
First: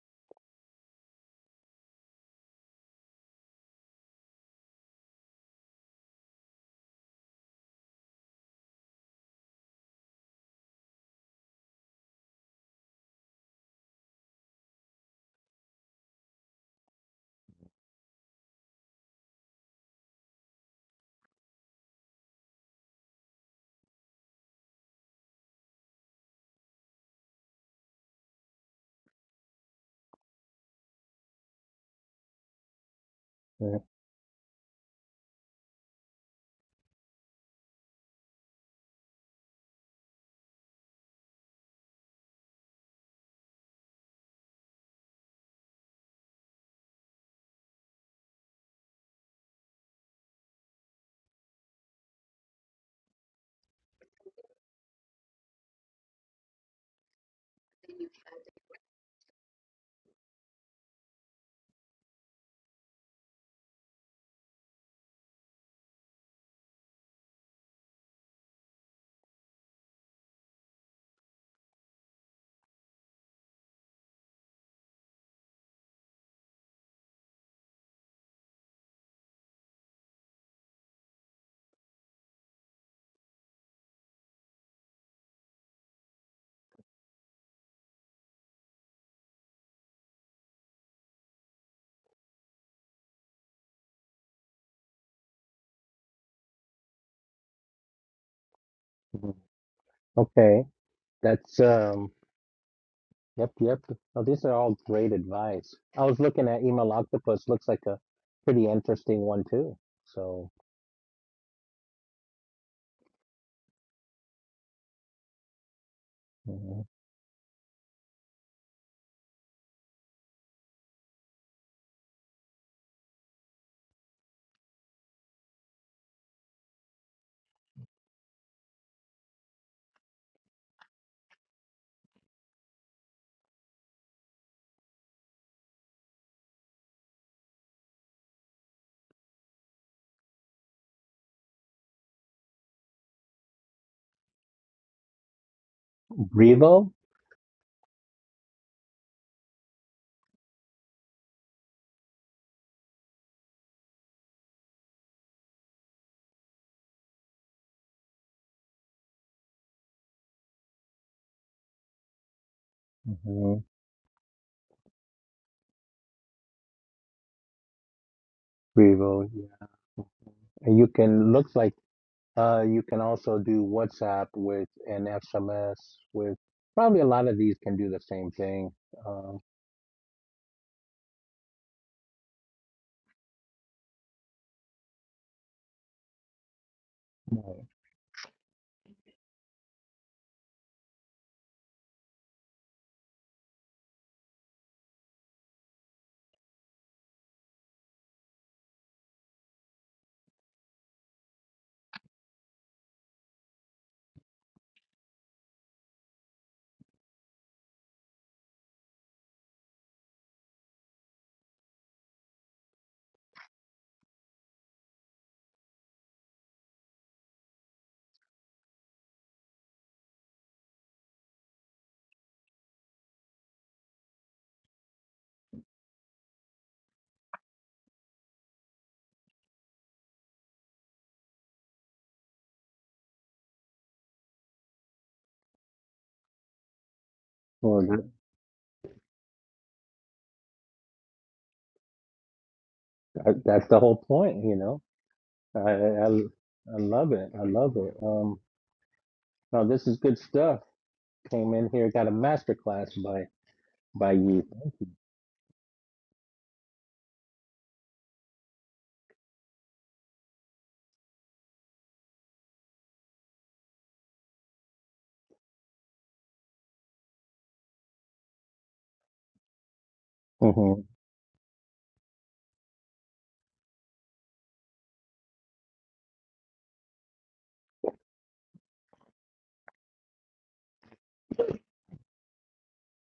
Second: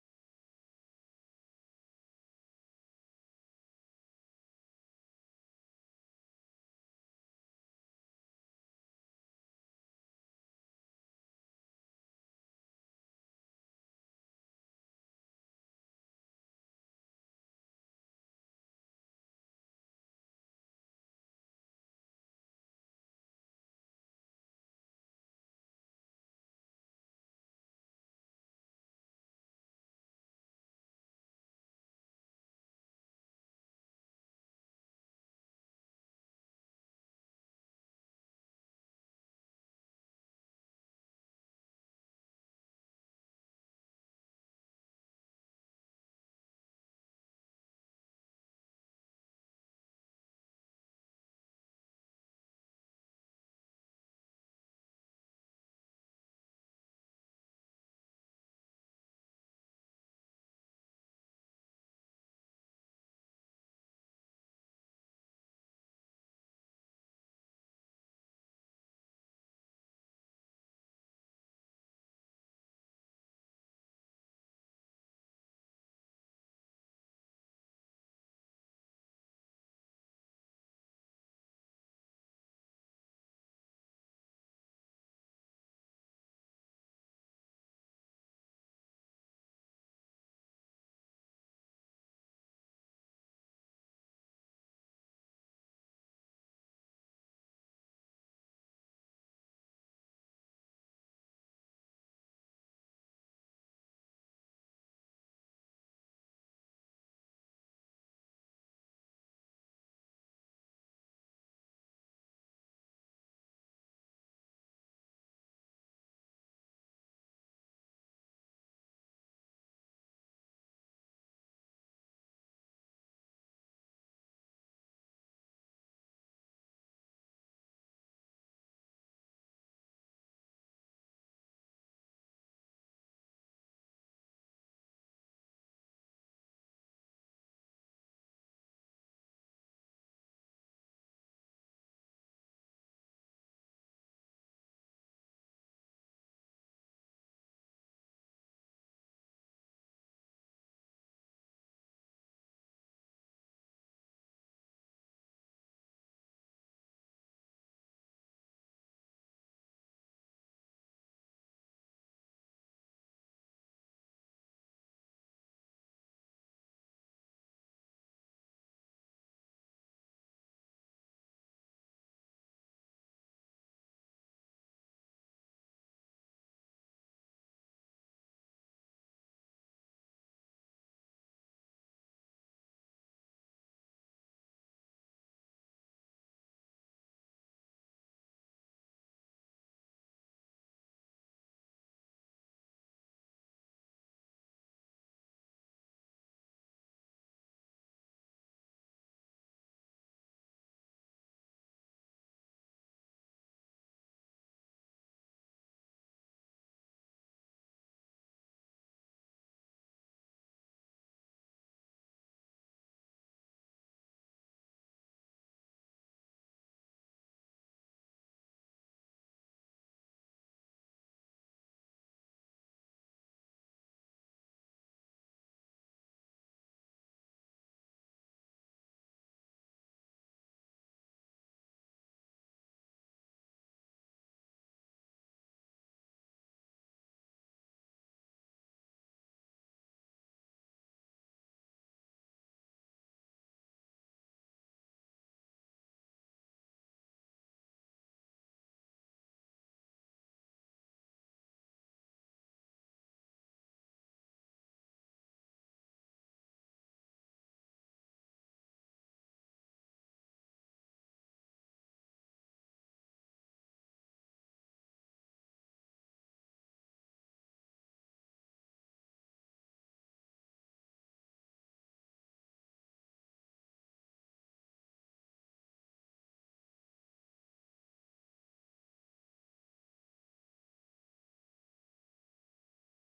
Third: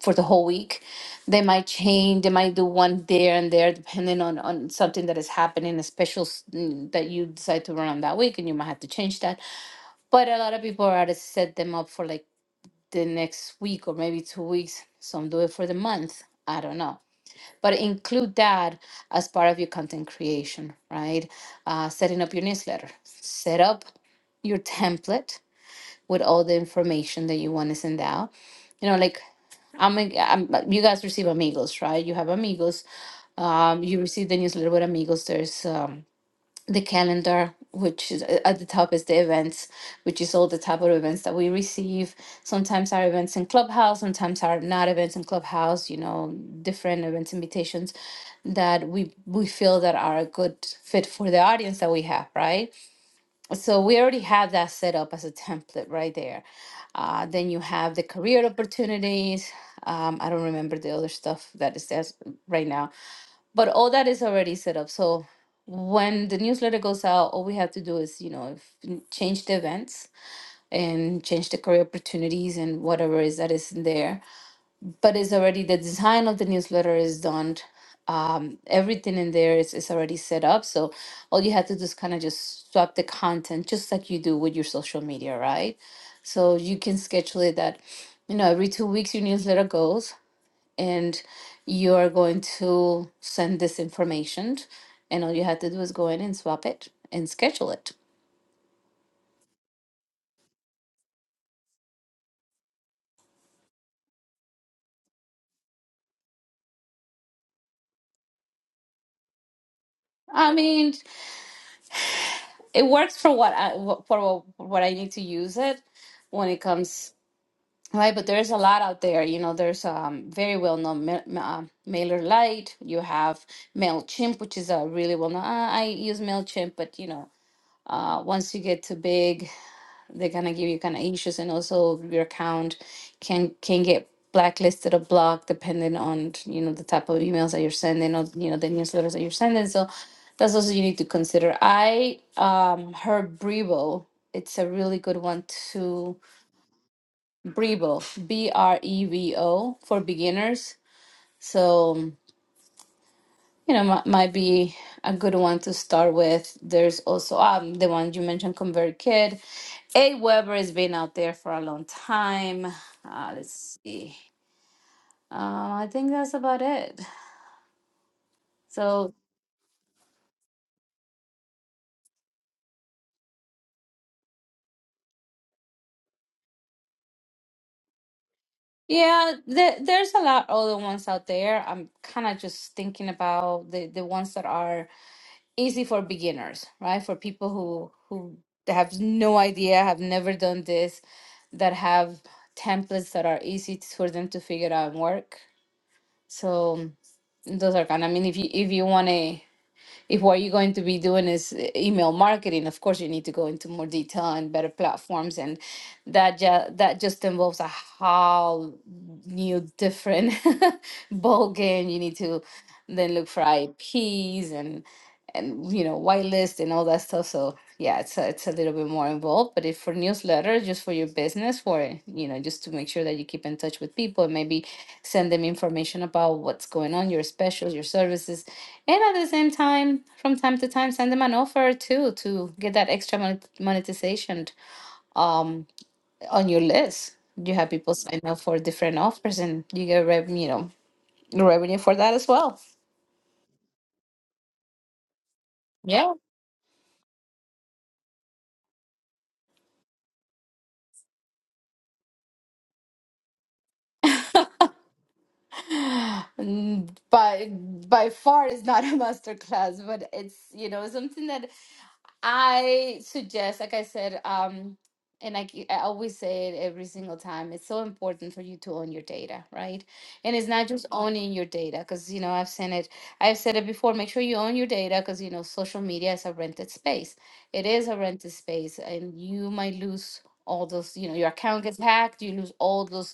for the whole week. They might change. They might do one there and there, depending on on something that is happening, a special s- mm, that you decide to run on that week, and you might have to change that. But a lot of people are to set them up for like the next week or maybe two weeks. Some do it for the month. I don't know. But include that as part of your content creation, right? Uh, setting up your newsletter, set up your template with all the information that you want to send out. You know, like I'm, I'm you guys receive amigos, right? You have amigos. yeah, Um, you receive the newsletter with amigos. There's um the calendar, which is a- at the top is the events, which is all the type of events that we receive. Sometimes our events in Clubhouse, sometimes are not events in Clubhouse. You know, different events invitations that we we feel that are a good fit for the audience that we have, right? so we already have that set up as a template right there. Uh, then you have the career opportunities. Um, I don't remember the other stuff that it says right now, but all that is already set up. So when the newsletter goes out, all we have to do is, you know, if, change the events and change the career opportunities and whatever is that is in there but it's already the design of the newsletter is done. Um, everything in there is, is already set up. So all you have to do is kind of just swap the content, just like you do with your social media, right? So you can schedule it that, you know, every two weeks your newsletter goes and you are going to send this information. And all you have to do is go in and swap it and schedule it. mhm. okay. That's um. Yep, yep. Well, these are all great advice. I was looking at Email Octopus. Looks like a pretty interesting one too. So I mean, it works for what I wh- for wh- what I need to use it when it mhm. comes Right, but there's a lot out there. You know, there's um very well-known ma ma- uh, Mailer Lite. You have Mailchimp, which is a really well-known. Uh, I use Mailchimp, but you know, uh, once you get too big, they're gonna give you kind of issues, and also your account can can get blacklisted or blocked depending on you know the type of emails that you're sending or you know the newsletters that you're sending. So that's also you need to consider. I um heard Brevo. It's a really good one too Brevo, Brevo, B R E V O, for beginners. So, you know, mi- might be a good one to start with. There's also um, the one you mentioned, ConvertKit. Aweber has been out there for a long time. Uh, hmm let's see. Uh, I think that's about it. So, Brevo. Yeah. And you can looks like uh you can also do WhatsApp with an SMS with probably a lot of these can do the same thing. yeah, Um, th- there's a lot other ones out there. I'm kind of just thinking about the, the ones that are easy for beginners, right? For people right. who who have no idea, have never done this that have templates that are easy t- for them to figure out and work. So mm, those are kind. I mean, if you if you want to, if what you're going to be doing is uh, email marketing, of course you need to go into more detail and better platforms, and that just that just involves a whole new different ball game. You need to then look for IPs and and you know white list and all that stuff so yeah it's a, it's a little bit more involved but if for newsletters just for your business for you know just to make sure that you keep in touch with people and maybe send them information about what's going on your specials your services and at the same time from time to time send them an offer too to get that extra monet- monetization um, on your list you have well, people that, sign up for different offers and you get rev- you know revenue for that as well that- that's the whole point, you know. I, I I yeah I love it. I love it. Um, no, this is good stuff. Came in here, got a master class by by you. Mm, by by far is not a master class but it's you know something that i suggest like i said um and I, ke- I always say it every single time it's so important for you to own your data right and it's not just Mhm. Mhm. owning your data because you know i've seen it i've said it before make sure you own your data because you know social media is a rented space it is a rented space and you might lose all those you know your account gets hacked you lose all those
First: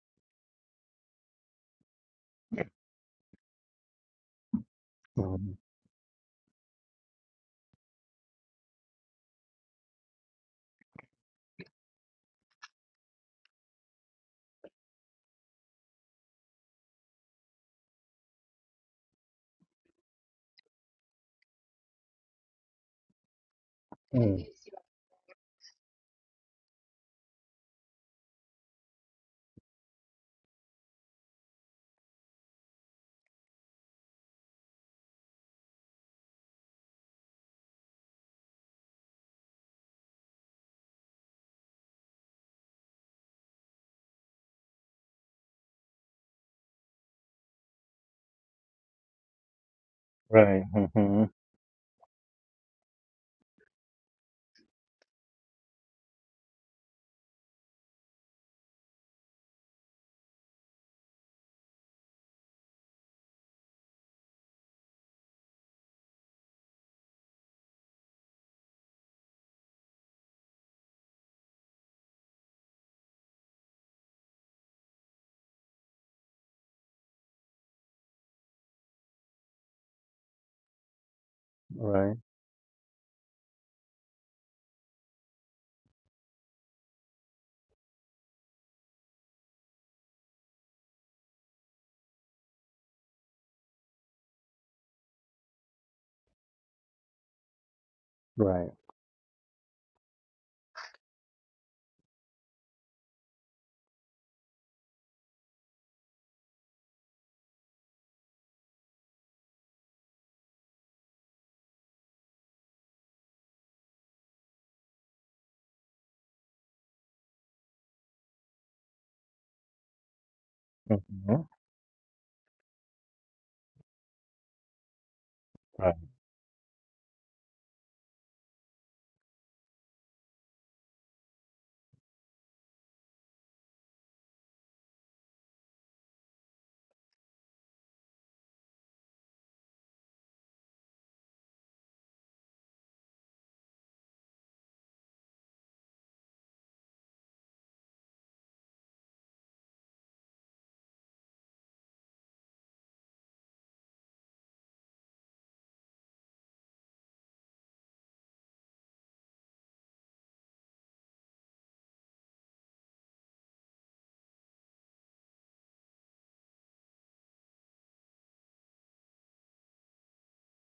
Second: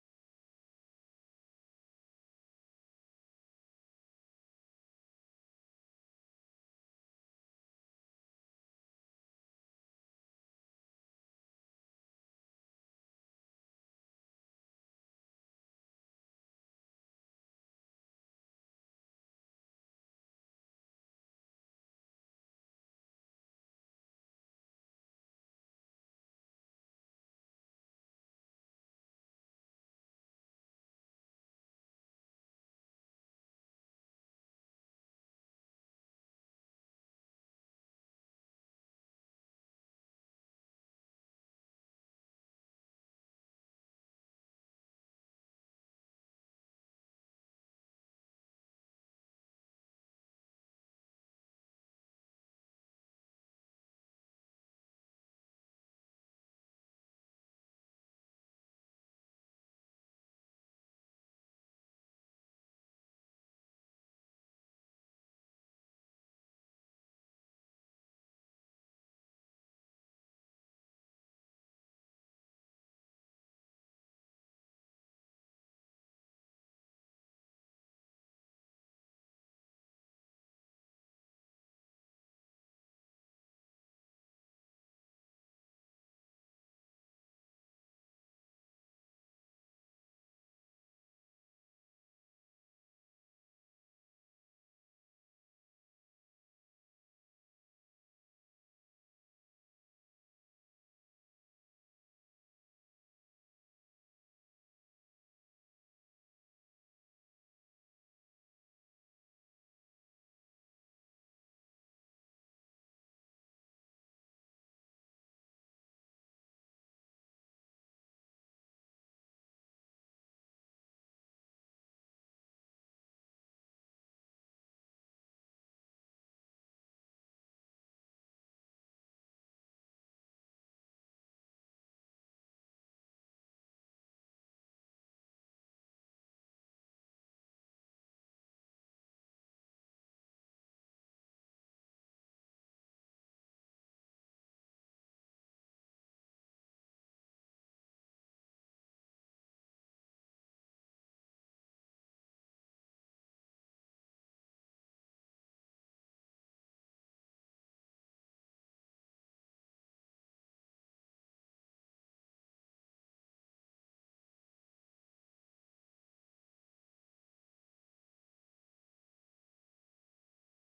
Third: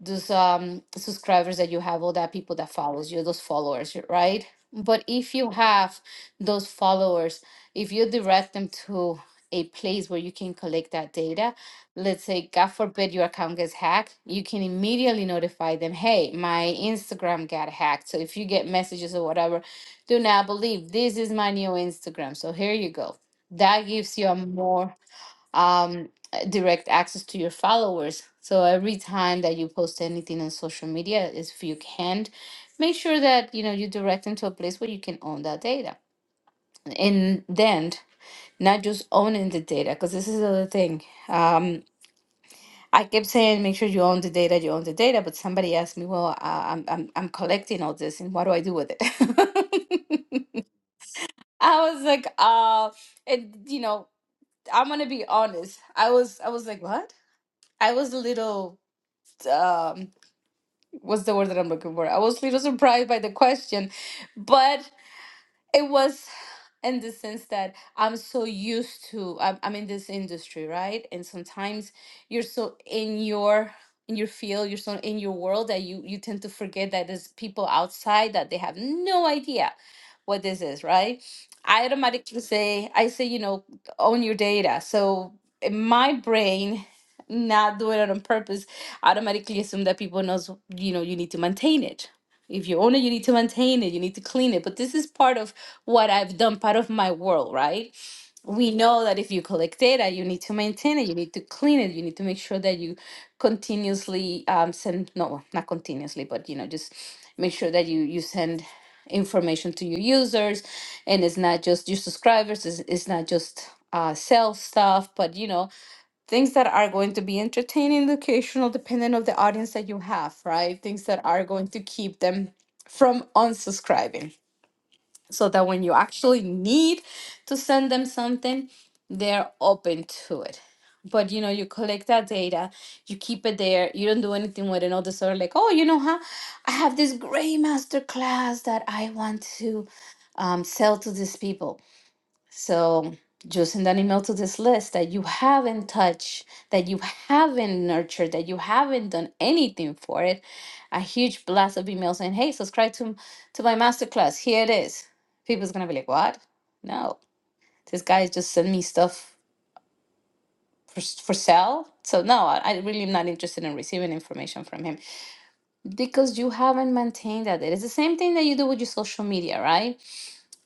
those um subscribers that you have all that people that follows you those followers right but if you Mhm. have those followers if you direct them to a place where you can collect that data let's say god forbid your account gets hacked you can immediately notify them hey my instagram got hacked so if you get messages or whatever do not believe this is my new instagram so here you go that gives you a Mm. more um, uh, direct access to your followers. So every time that you post anything on social media, is if you can, make sure that you know you direct them to a place where you can own that data, and then not just owning the data, because this is the other thing. Um, I kept saying, make sure you own the data, you own the data, but somebody asked me, well, uh, I'm, I'm I'm collecting all this, and what do I do with it? Right. Mhm. I was like, uh, and you know, I'm gonna be honest. I was I was like, what? I was a little um what's the word that I'm looking for? I was a little surprised by the question, but it was in the sense that I'm so used to I'm, I'm in this industry, right? And sometimes you're so in your in your field, you're so in your world that you you tend to forget that there's people outside that they have no idea what this is, right? I Right. automatically say I say you know own your data. So in my brain not doing it on purpose automatically assume that people knows you know you need to maintain it if you own it, you need to maintain it, you need to clean it. But this is part of what I've done, part of my world, right? Right. We know that if you collect data, you need to maintain it, you need to clean it, you need to make sure that you continuously um, send, no, well, not continuously, but you know, just make sure that you, you send information to your users and it's not just your subscribers, it's, it's not just uh, sell stuff, but you know, things that are going to be entertaining, educational, depending on the audience that you have, right? Things that are Mhm. going to keep them from unsubscribing so that when you Right. actually need to send them something, they're open to it. But you know, you collect that data, you keep it there, you don't do anything with it, all this sort of like, oh, you know, huh? I have this great master class that I want to um, sell to these people so just send an email to this list that you haven't touched, that you haven't nurtured, that you haven't done anything for it. A huge blast of email saying, hey, subscribe to, to my masterclass. Here it is. People's gonna be like, what? No, this guy just sent me stuff for, s- for sale. So no, I, I really am not interested in receiving information from him because you haven't maintained that. It is the same thing that you do with your social media, right?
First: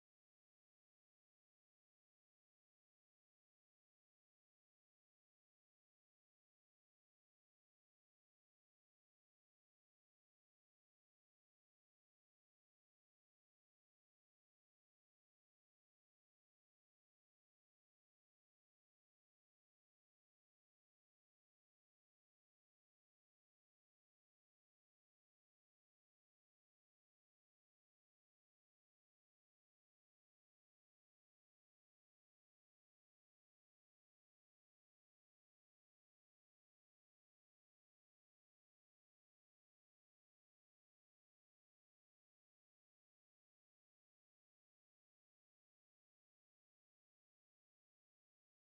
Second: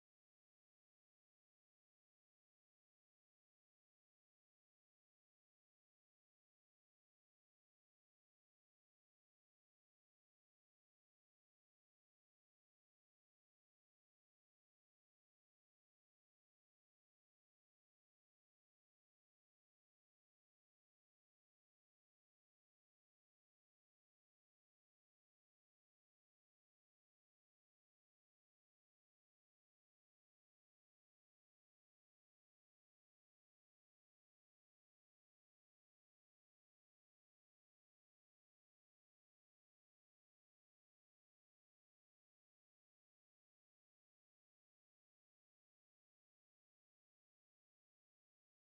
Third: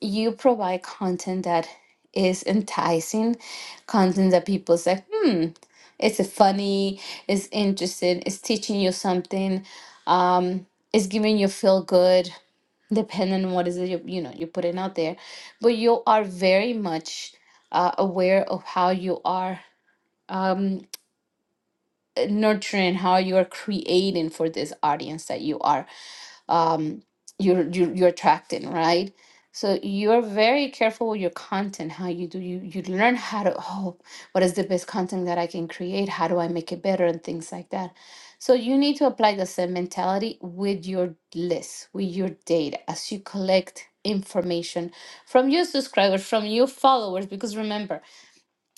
you provide content that is enticing, content that people say, hmm, it's a funny, it's interesting, it's teaching you something, um, it's giving you feel good, depending on what is it you, you know you're putting out there. But you are very much uh, aware of how you are um, nurturing, how you are creating for this audience that you are um, you're, you're you're attracting, right? So you're very careful with your content, how you do you you learn how to oh, what is the best content that I can create? How do I make it better and things like that. So you need to apply the same mentality with your list, with your data as you collect information from your subscribers, from your followers, because remember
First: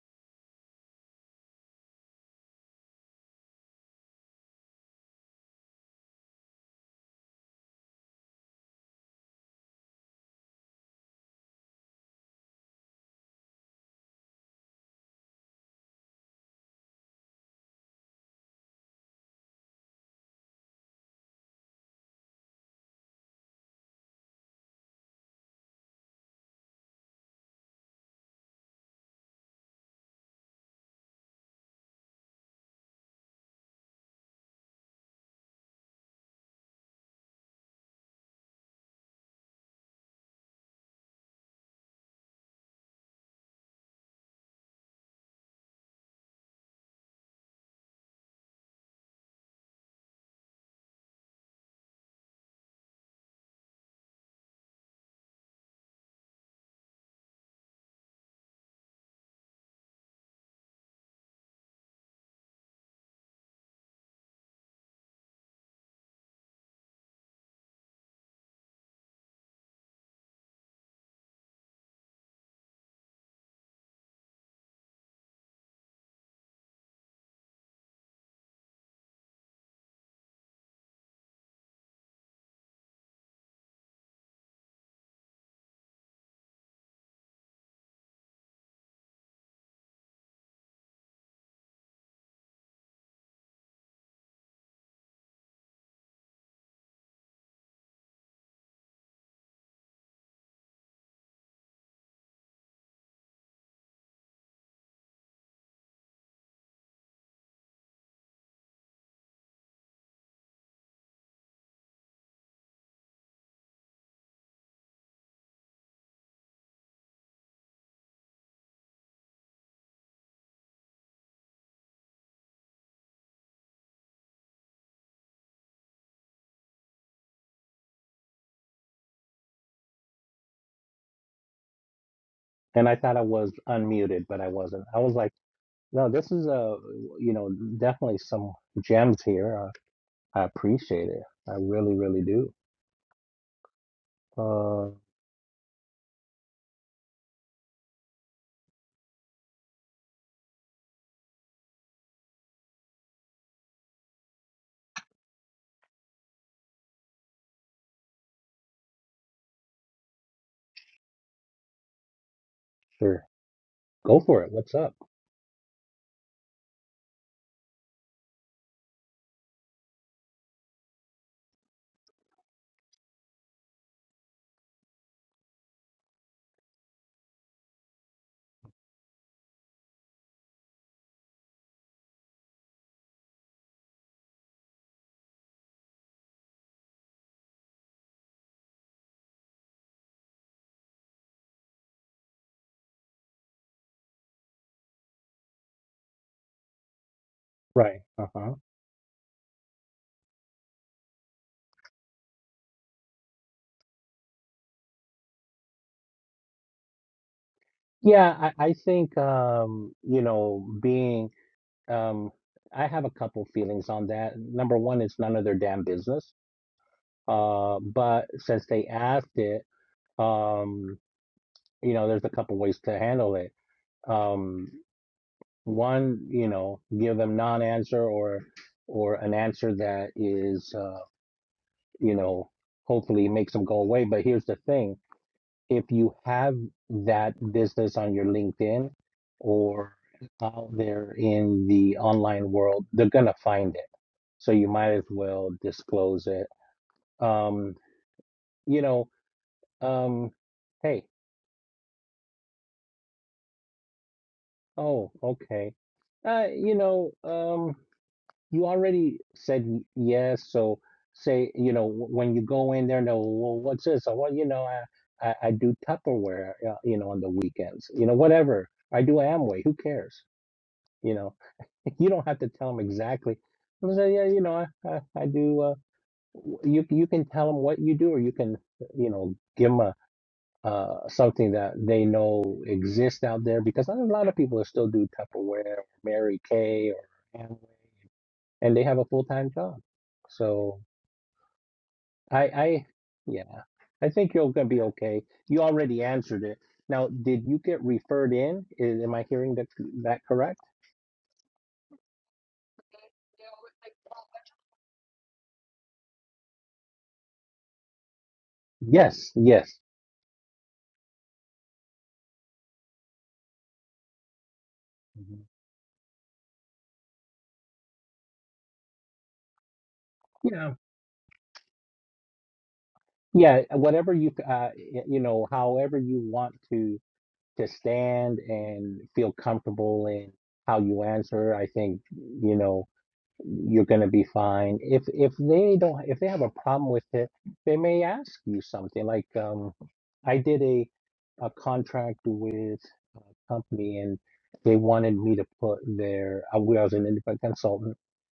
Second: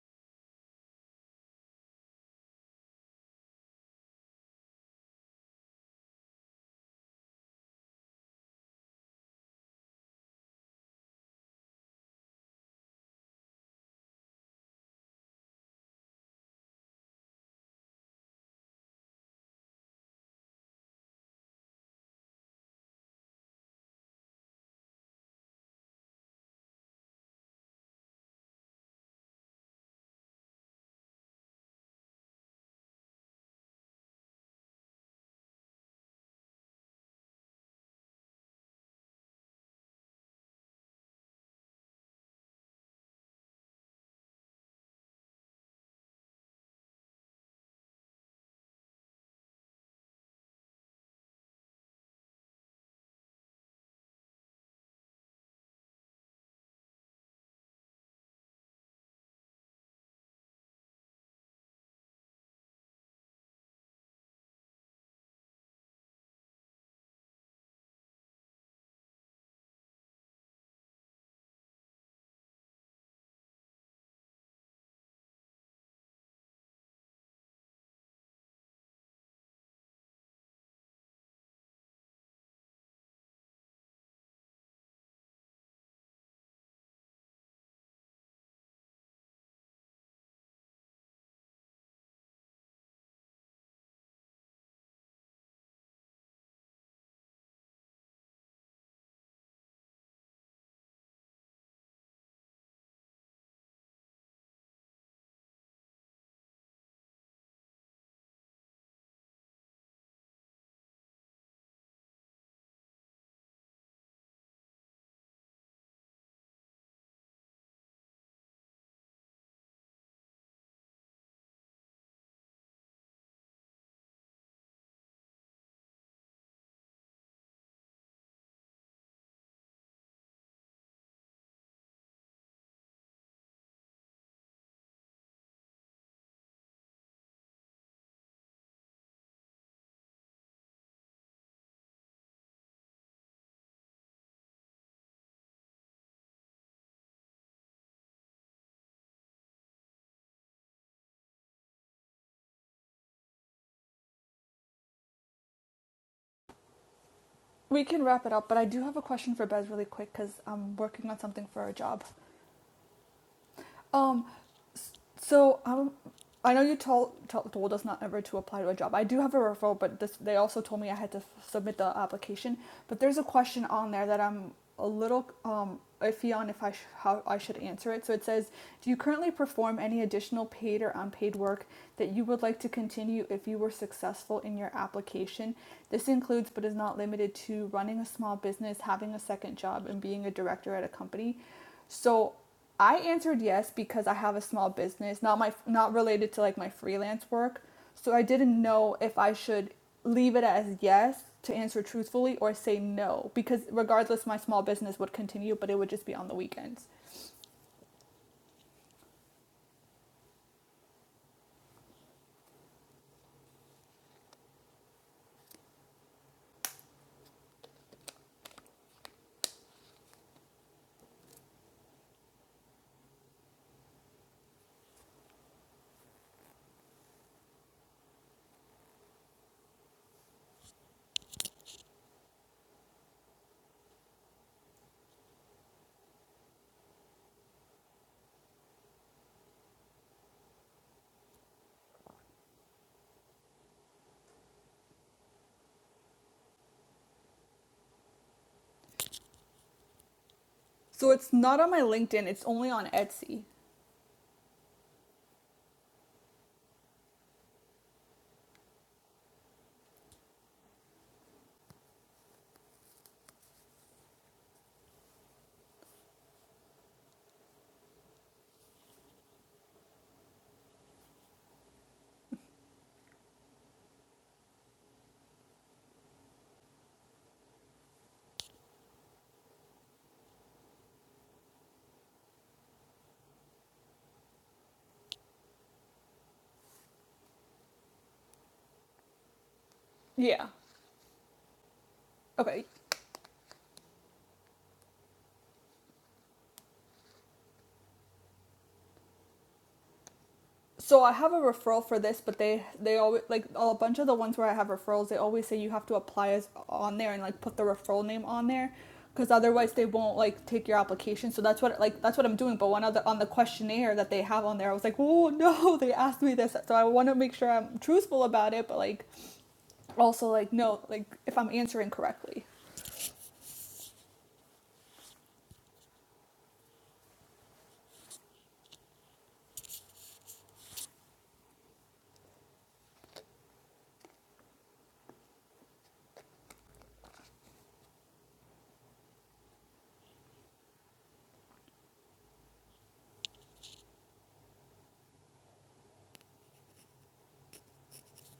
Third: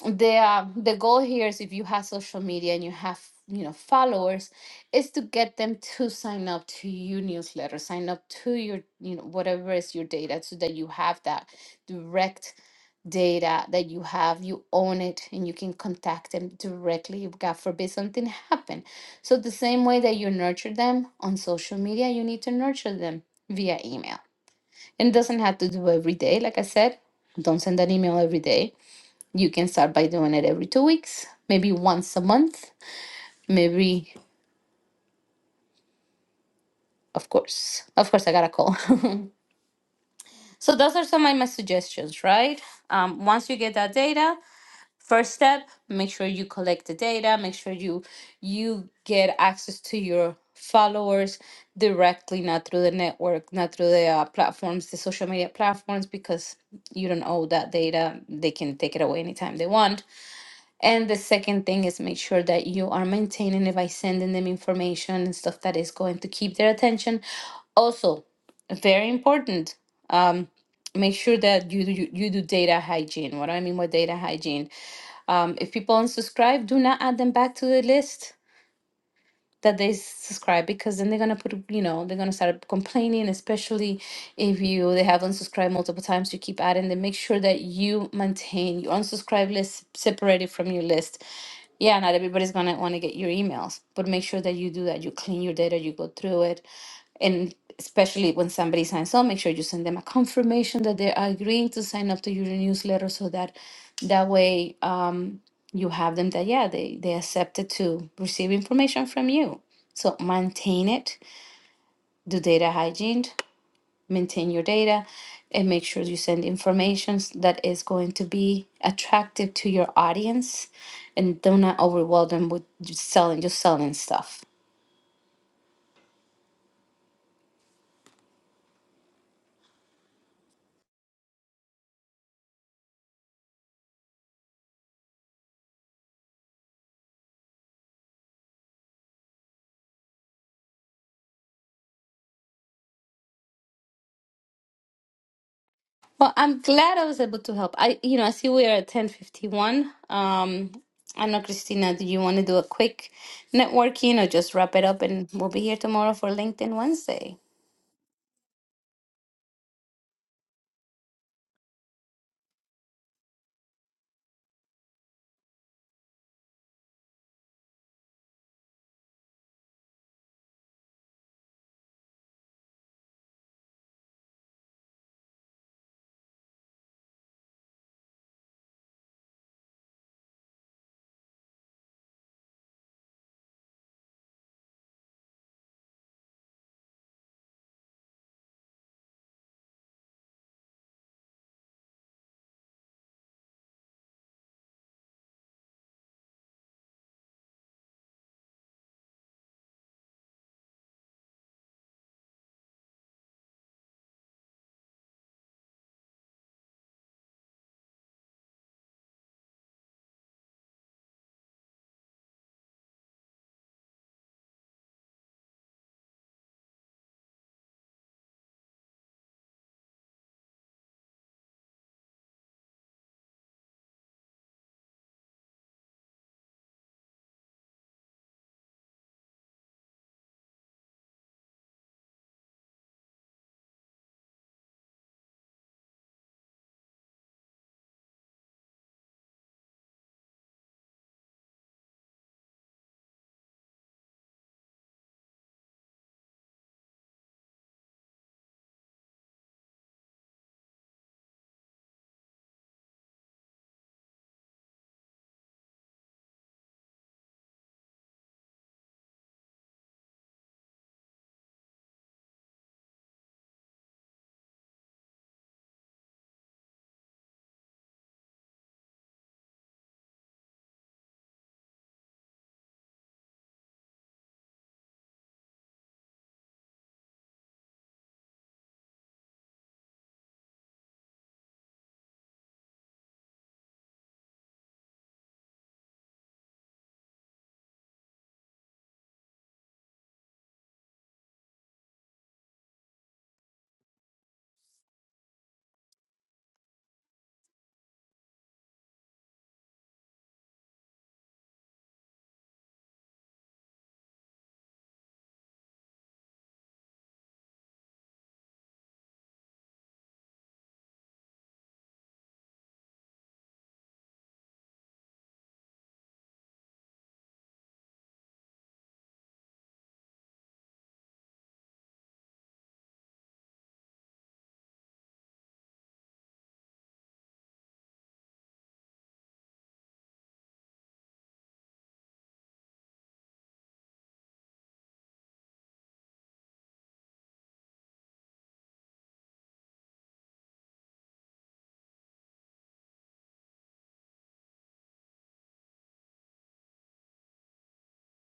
the uh, the goal here is if you have social media and you have you know followers is to get them to sign up to your newsletter sign up to your you know whatever is your data so that you have that direct data that you have you own it and you can contact them directly if god forbid something happen so the same way that you nurture them on social media you need to nurture them via email and it doesn't have to do every day like i said don't send an email every day you can start by doing it every two weeks, maybe once a month, maybe, of course. Of course, I got a call. so, those are some of my suggestions, right? Um, once you get that data, first step, make sure you collect the data, make sure you you get access to your followers directly, not through the network, not through the uh, platforms, the social media platforms, because you don't owe that data. They can take it away anytime they want And the second thing is make sure that you are maintaining it by sending them information and stuff that is going to keep their attention. Also, very important, um, make sure that you do, you, you do data hygiene. What do I mean by data hygiene? Um, if people unsubscribe, do not add them back to the list that they subscribe because then they're gonna put you know they're gonna start complaining especially if you they have unsubscribed multiple times you keep adding them make sure that you maintain your unsubscribe list separated from your list yeah not everybody's gonna want to get your emails but make sure that you do that you clean your data you go through it and especially when somebody signs up make sure you send them a confirmation that they are agreeing to sign up to your newsletter so that that way you have them that yeah they they accepted to receive information from you so maintain it do data hygiene maintain your data and make sure you send information that is going to be attractive to your audience and do not overwhelm them with just selling just selling stuff And I thought I was unmuted, but I wasn't. I was like, no, this is a, you know, definitely some gems here. I, I appreciate it. I really, really do. Uh, well i'm glad i was able to help i you know i see we are at 1051 um i know christina do you want to do a quick networking or just wrap it up and we'll be here tomorrow for linkedin wednesday We can wrap it up, but I do have a question for Bez really quick because I'm working on something for our job. sure. Go Um, for it. What's up? So um, I know you told told us not ever to apply to a job. I do have a referral, but this, they also told me I had to submit the application. But there's a question on there that I'm a little um, iffy on if I sh- how I should answer it. So it says, "Do you currently perform any additional paid or unpaid work that you would like to continue if you were successful in your application? This includes, but is not limited to, running a small business, having a second job, and being a director at a company." So I answered yes because I have a small business, not my not related to like my freelance work. Right. So I Uh-huh. didn't know if I should leave it as yes to answer truthfully or say no because regardless my small business would continue but it would just be on the weekends. Yeah, I, I think, um, you know, being, um, I have a couple feelings on that. Number one, it's none of their damn business. Uh, but since they asked it, um, you know, there's a couple ways to handle it. Um, one, you know, give them non-answer or or an answer that is, uh, you know, hopefully makes them go away. But here's the thing: if you have that business on your LinkedIn or out there in the online world, they're gonna find it. So you might as well disclose it. Um, you know, um, hey. So it's not on my LinkedIn, it's only on Etsy. Oh, okay. Uh, you know, um, you already said y- yes. So say, you know, w- when you go in there, no, well, what's this? Oh, well, you know, I, I, I do Tupperware, uh, you know, on the weekends, you know, whatever. I do Amway. Who cares? You know, you don't have to tell them exactly. They'll say, yeah, you know, I, I, I do. Uh, w- you you can tell them what you do, or you can, you know, give 'em a uh, something that they know exists out there because a lot of people still do Tupperware or Mary Kay or Amway, and they have a full time job. Yeah. So I, Okay, I, yeah, I think you're gonna be okay. You already answered it. Now, did you get referred in? Is, am I hearing that that correct? So I have a referral for this, but they they always like a bunch of the ones where I have referrals. They always say you have to apply as on there and like put the referral name on there, because Yes, otherwise yes. they won't like take your application. So that's what like that's what I'm doing. But one other on the questionnaire that they have on there, I was like, oh Mhm. no, they asked me this, so I want to make sure I'm truthful about it. But like also like Yeah, no, like if I'm answering correctly, yeah. Whatever you, uh, y- you know, however you want to to stand and feel comfortable in how you answer, I think you know you're going to be fine. If if they don't, if they have a problem with it, they may ask you something. Like um, I did a a contract with a company, and they wanted me to put their. I was an independent consultant,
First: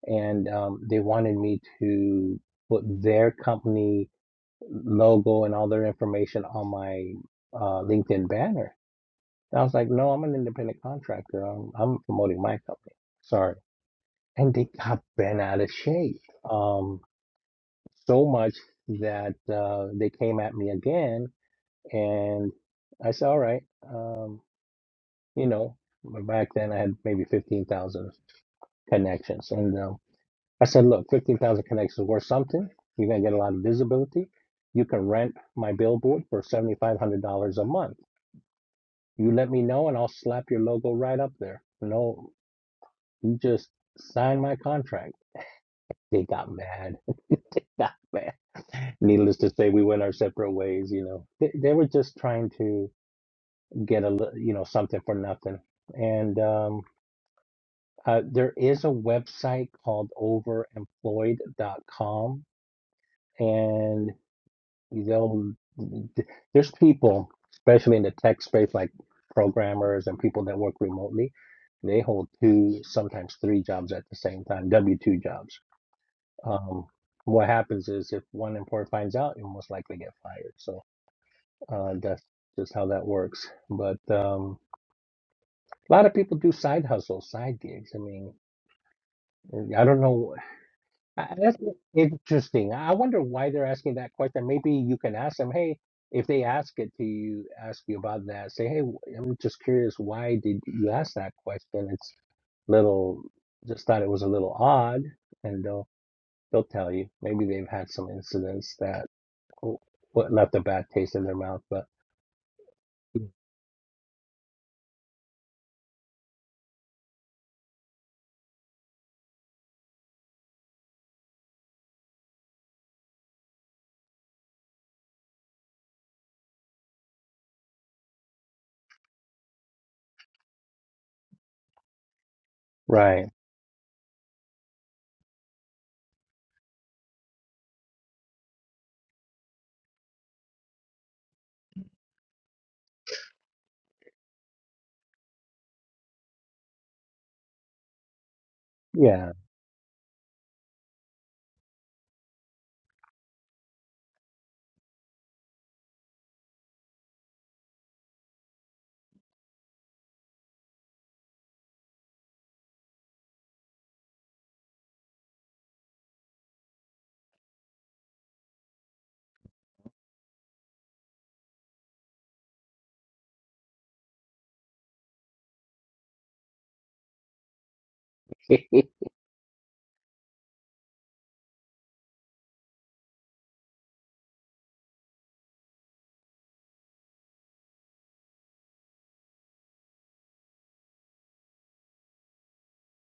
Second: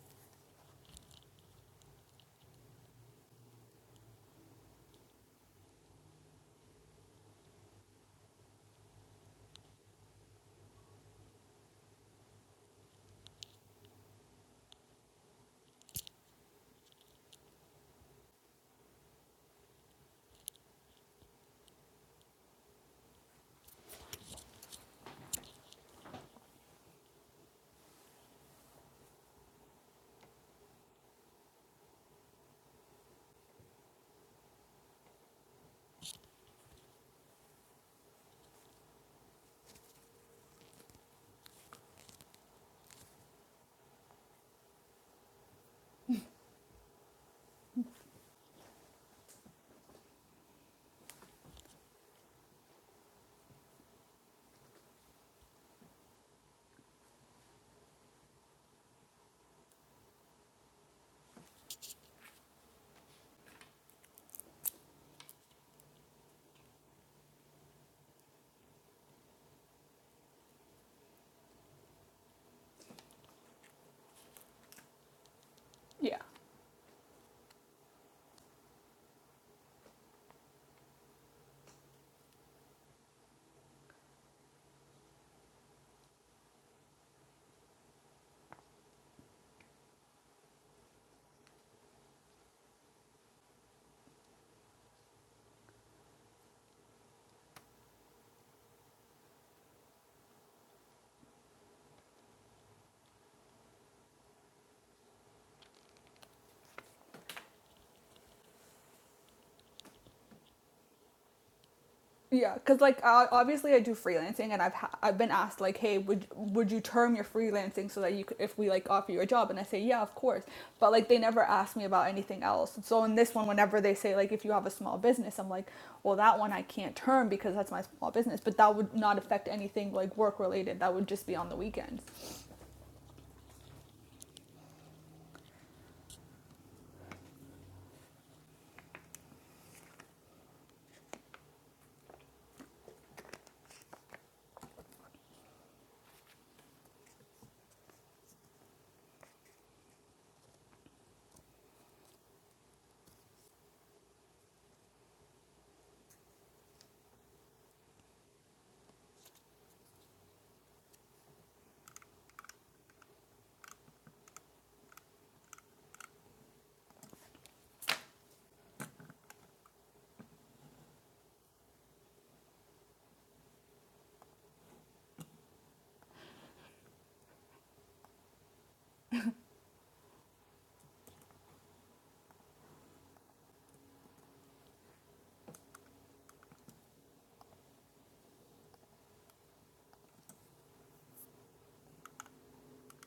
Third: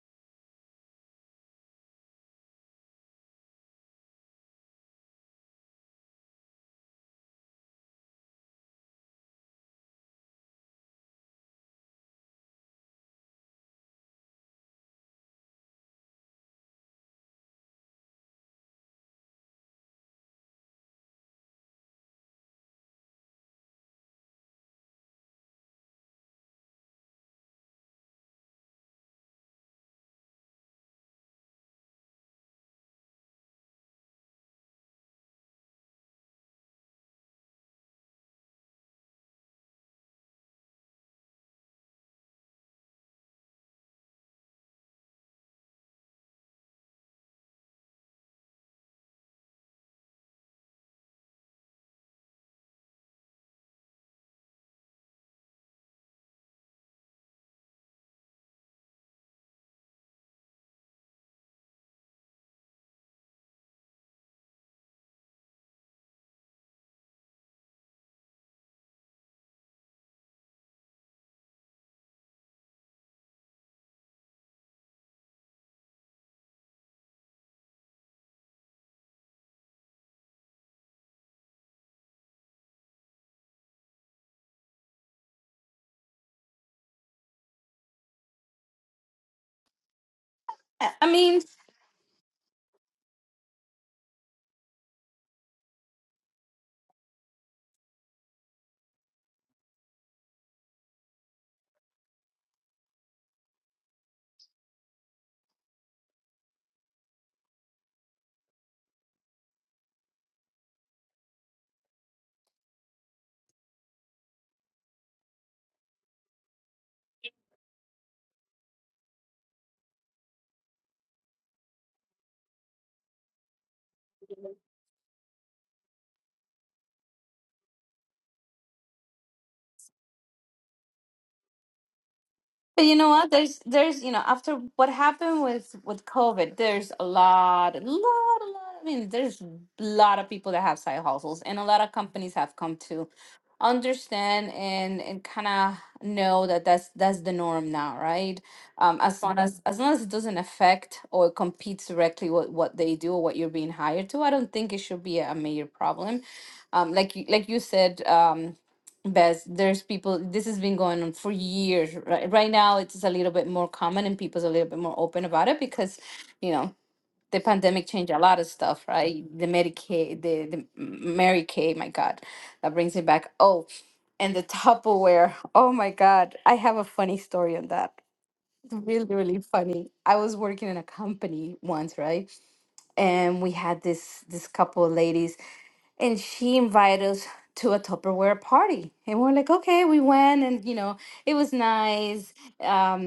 and um, they wanted me to put their company logo and all their information on my uh, LinkedIn banner and I was like, no, I'm an independent contractor. I'm, I'm promoting my company. Sorry. And they got bent out of shape. Um, so much that uh, they came at me again. And I said, all right, um, you know, back then I had maybe 15,000 connections. And um, I said, look, 15,000 connections is worth something. You're going to get a lot of visibility. You can rent my billboard for $7,500 a month. You let me know and I'll slap your logo right up there. No, just sign my contract. They got mad. They got mad. Needless to say, we went our separate ways. You know, they, they were just trying to get a li- you know something for nothing. And um, uh, there is a website called overemployed.com, and they'll there's people, especially in the tech space, like programmers and people that work remotely. They hold two, sometimes three jobs at the same time, W two jobs yeah. um, what happens is if one employer finds out, you'll most likely get fired. So uh, that's just how that works. But um, a lot of people do side hustles, side gigs. I mean, I don't know. I I I- mean, That's interesting. I wonder why they're asking that question. Maybe you can ask them, hey, if they ask it to you, ask you about that, say, hey, w- I'm just curious, why did you ask that question? It's little, just thought it was a little odd. And they'll, they'll tell you. Maybe they've had some incidents that oh, what left a bad taste in their mouth, but Yeah, because like uh, Mm. obviously I do freelancing, and I've ha- I've been asked like, hey, would would you term your freelancing so that you could, if we like offer you a job, and I say yeah, of course, but like they never ask me about anything else. So in this one, whenever they say like if you have a small business, I'm like, well that one I can't term because that's my small business, but that would not affect anything like work related. That would just be on the weekends. But you know right. what? There's there's you know after what happened with with COVID, there's a lot, a lot, a lot. I mean, there's a lot of people that have side hustles, and a lot of companies have come to understand and and kind of know that that's that's the norm now right um as Yeah. long Mhm. as as long as it doesn't affect or competes directly with what they do or what you're being hired to i don't think it should be a major problem um like you like you said um Bess, there's people this has been going on for years right, right now it's a little bit more common and people's a little bit more open about it because you know the pandemic changed a lot of stuff right the medicaid the, the mary kay my god that brings me back oh and the Tupperware. Oh my God. I have a funny story on that. Really, really funny. I was working in a company once, right? And we had this this couple of ladies and she invited us to a Tupperware party. And we're like, okay, we went and you know, it was nice. Um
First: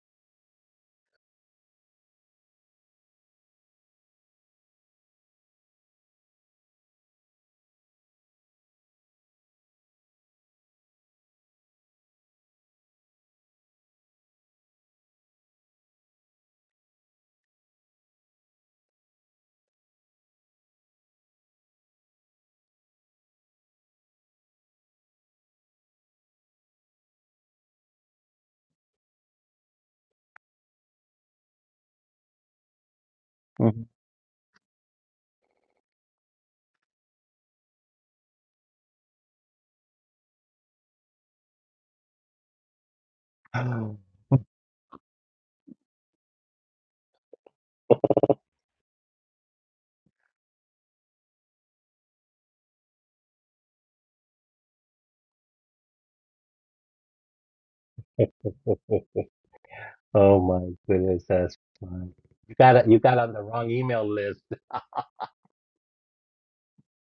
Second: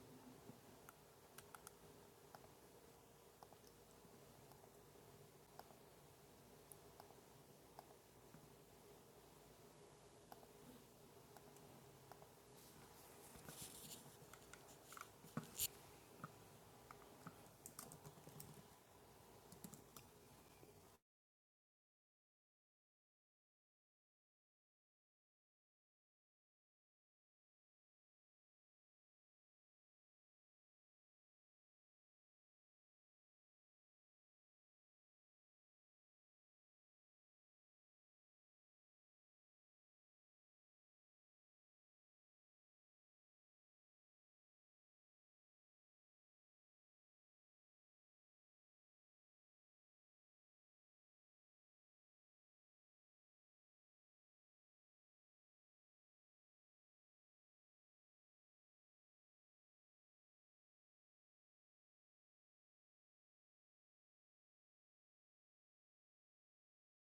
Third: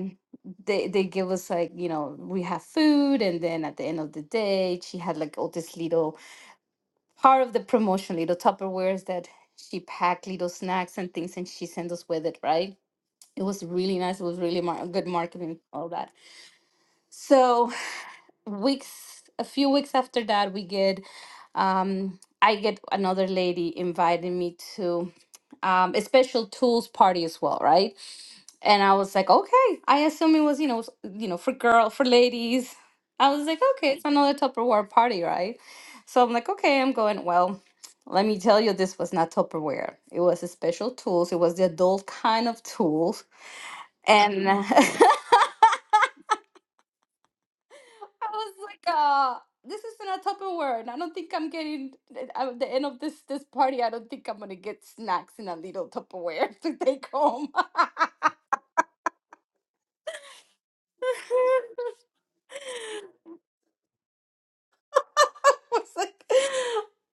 they they give us like, you know, we have food and then at the end of the day she had like all this little part of the promotion, little Tupperwares that she packed, little snacks and things, and she sent us with it, right? It was really nice. It was really mar- good marketing, all that. So weeks a few weeks after that we get um i get another lady inviting me to um a special tools party as well right and i was like okay i assume it was you know s- you know for girl for ladies i was like Mhm. okay it's another tupperware party right so i'm like okay i'm going well let me tell you this was not tupperware it was a special tools it was the adult kind of tools and I was like, uh, this is in a Tupperware, and I don't think I'm getting eh, at the end of this this party. I don't think I'm gonna get snacks in a little Tupperware to take home. Oh my goodness, that's fun. You got you got on the wrong email list. I was like,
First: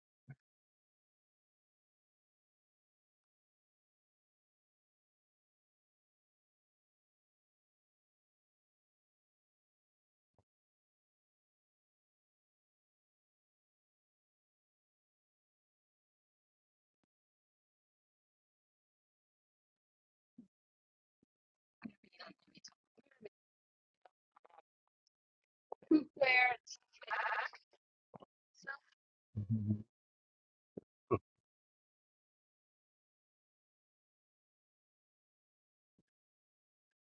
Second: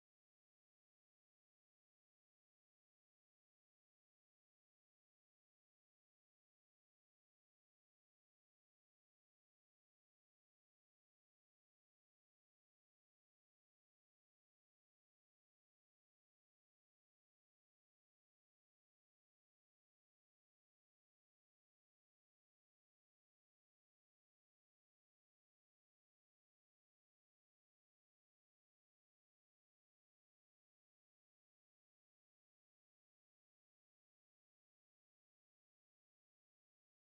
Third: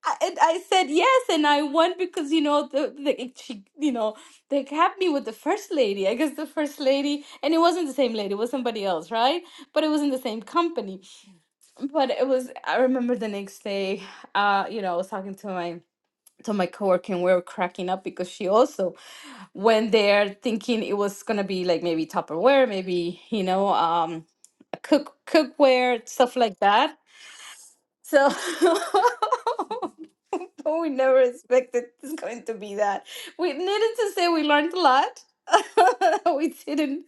I, and I said yes, and I won because you know the, the it- she you know they kept me with the first lady. I guess the first lady, and it wasn't the same lady; it was somebody else, right? But it was in the same company. But it was. I remember the next day, uh, you know, I was talking to my to my coworker and we were cracking up because she also went there thinking it was gonna be like maybe Tupperware, maybe you know, um, a cook cookware stuff like that. So Mhm. But we never expected it's going to be that. We needed to say we learned a lot. we didn't.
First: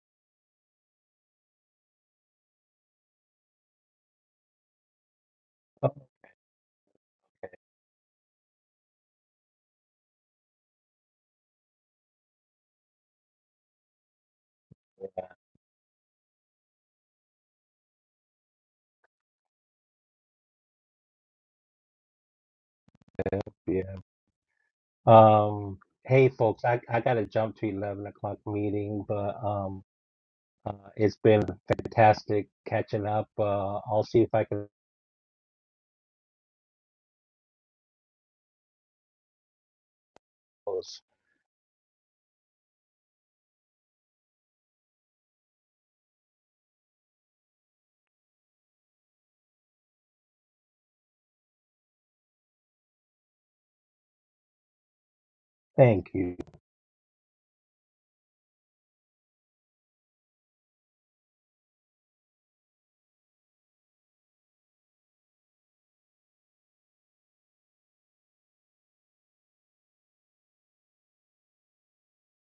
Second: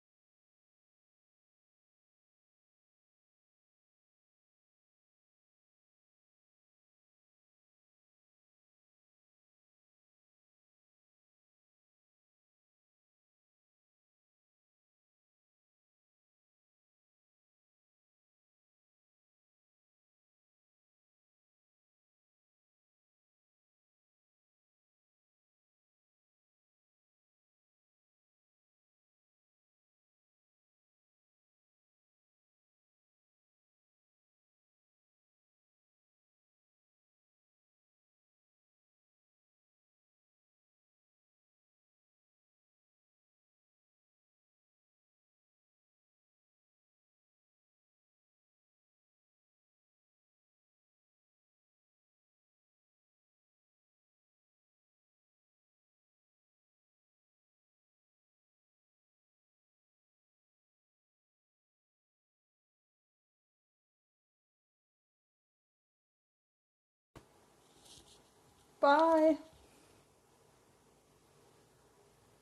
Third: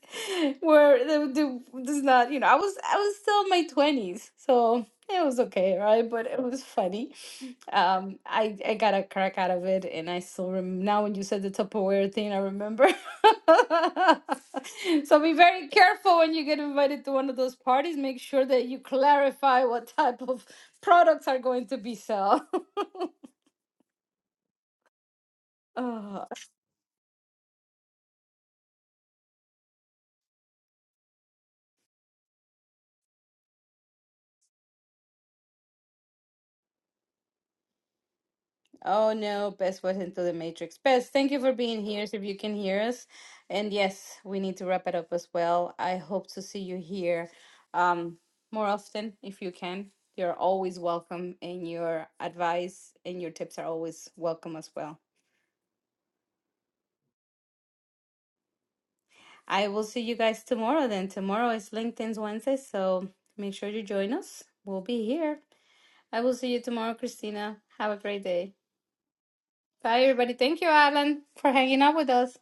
Where the, the does not, you know, I was I was still in my twenties, so it was okay, Oh, right? But it was funny. Um, I I got a crack out of it, and I still rem- now when you said the Tupperware thing, I remember. so be very careful when you get invited to one of those parties. Make sure that you clarify what type of products are going to be sold. Yeah. Um, Oh, hey folks, I, I gotta jump to 11 o'clock meeting, but um, uh, it's been fantastic catching up. Uh, I'll see if I can Oh no, Bess was into the Matrix. close. Bess, thank you for being here. So if you can hear us, and yes, we need to wrap it up as well. I hope to see you here um, more often if you can. You're always welcome, and your advice and your tips are always welcome as well. Thank you. I will see you guys tomorrow. Then tomorrow is LinkedIn's Wednesday, so make sure you join us. We'll be here. I will see you tomorrow, Christina. Have a great day. Bye. Bye, everybody. Thank you, Alan, for hanging out with us.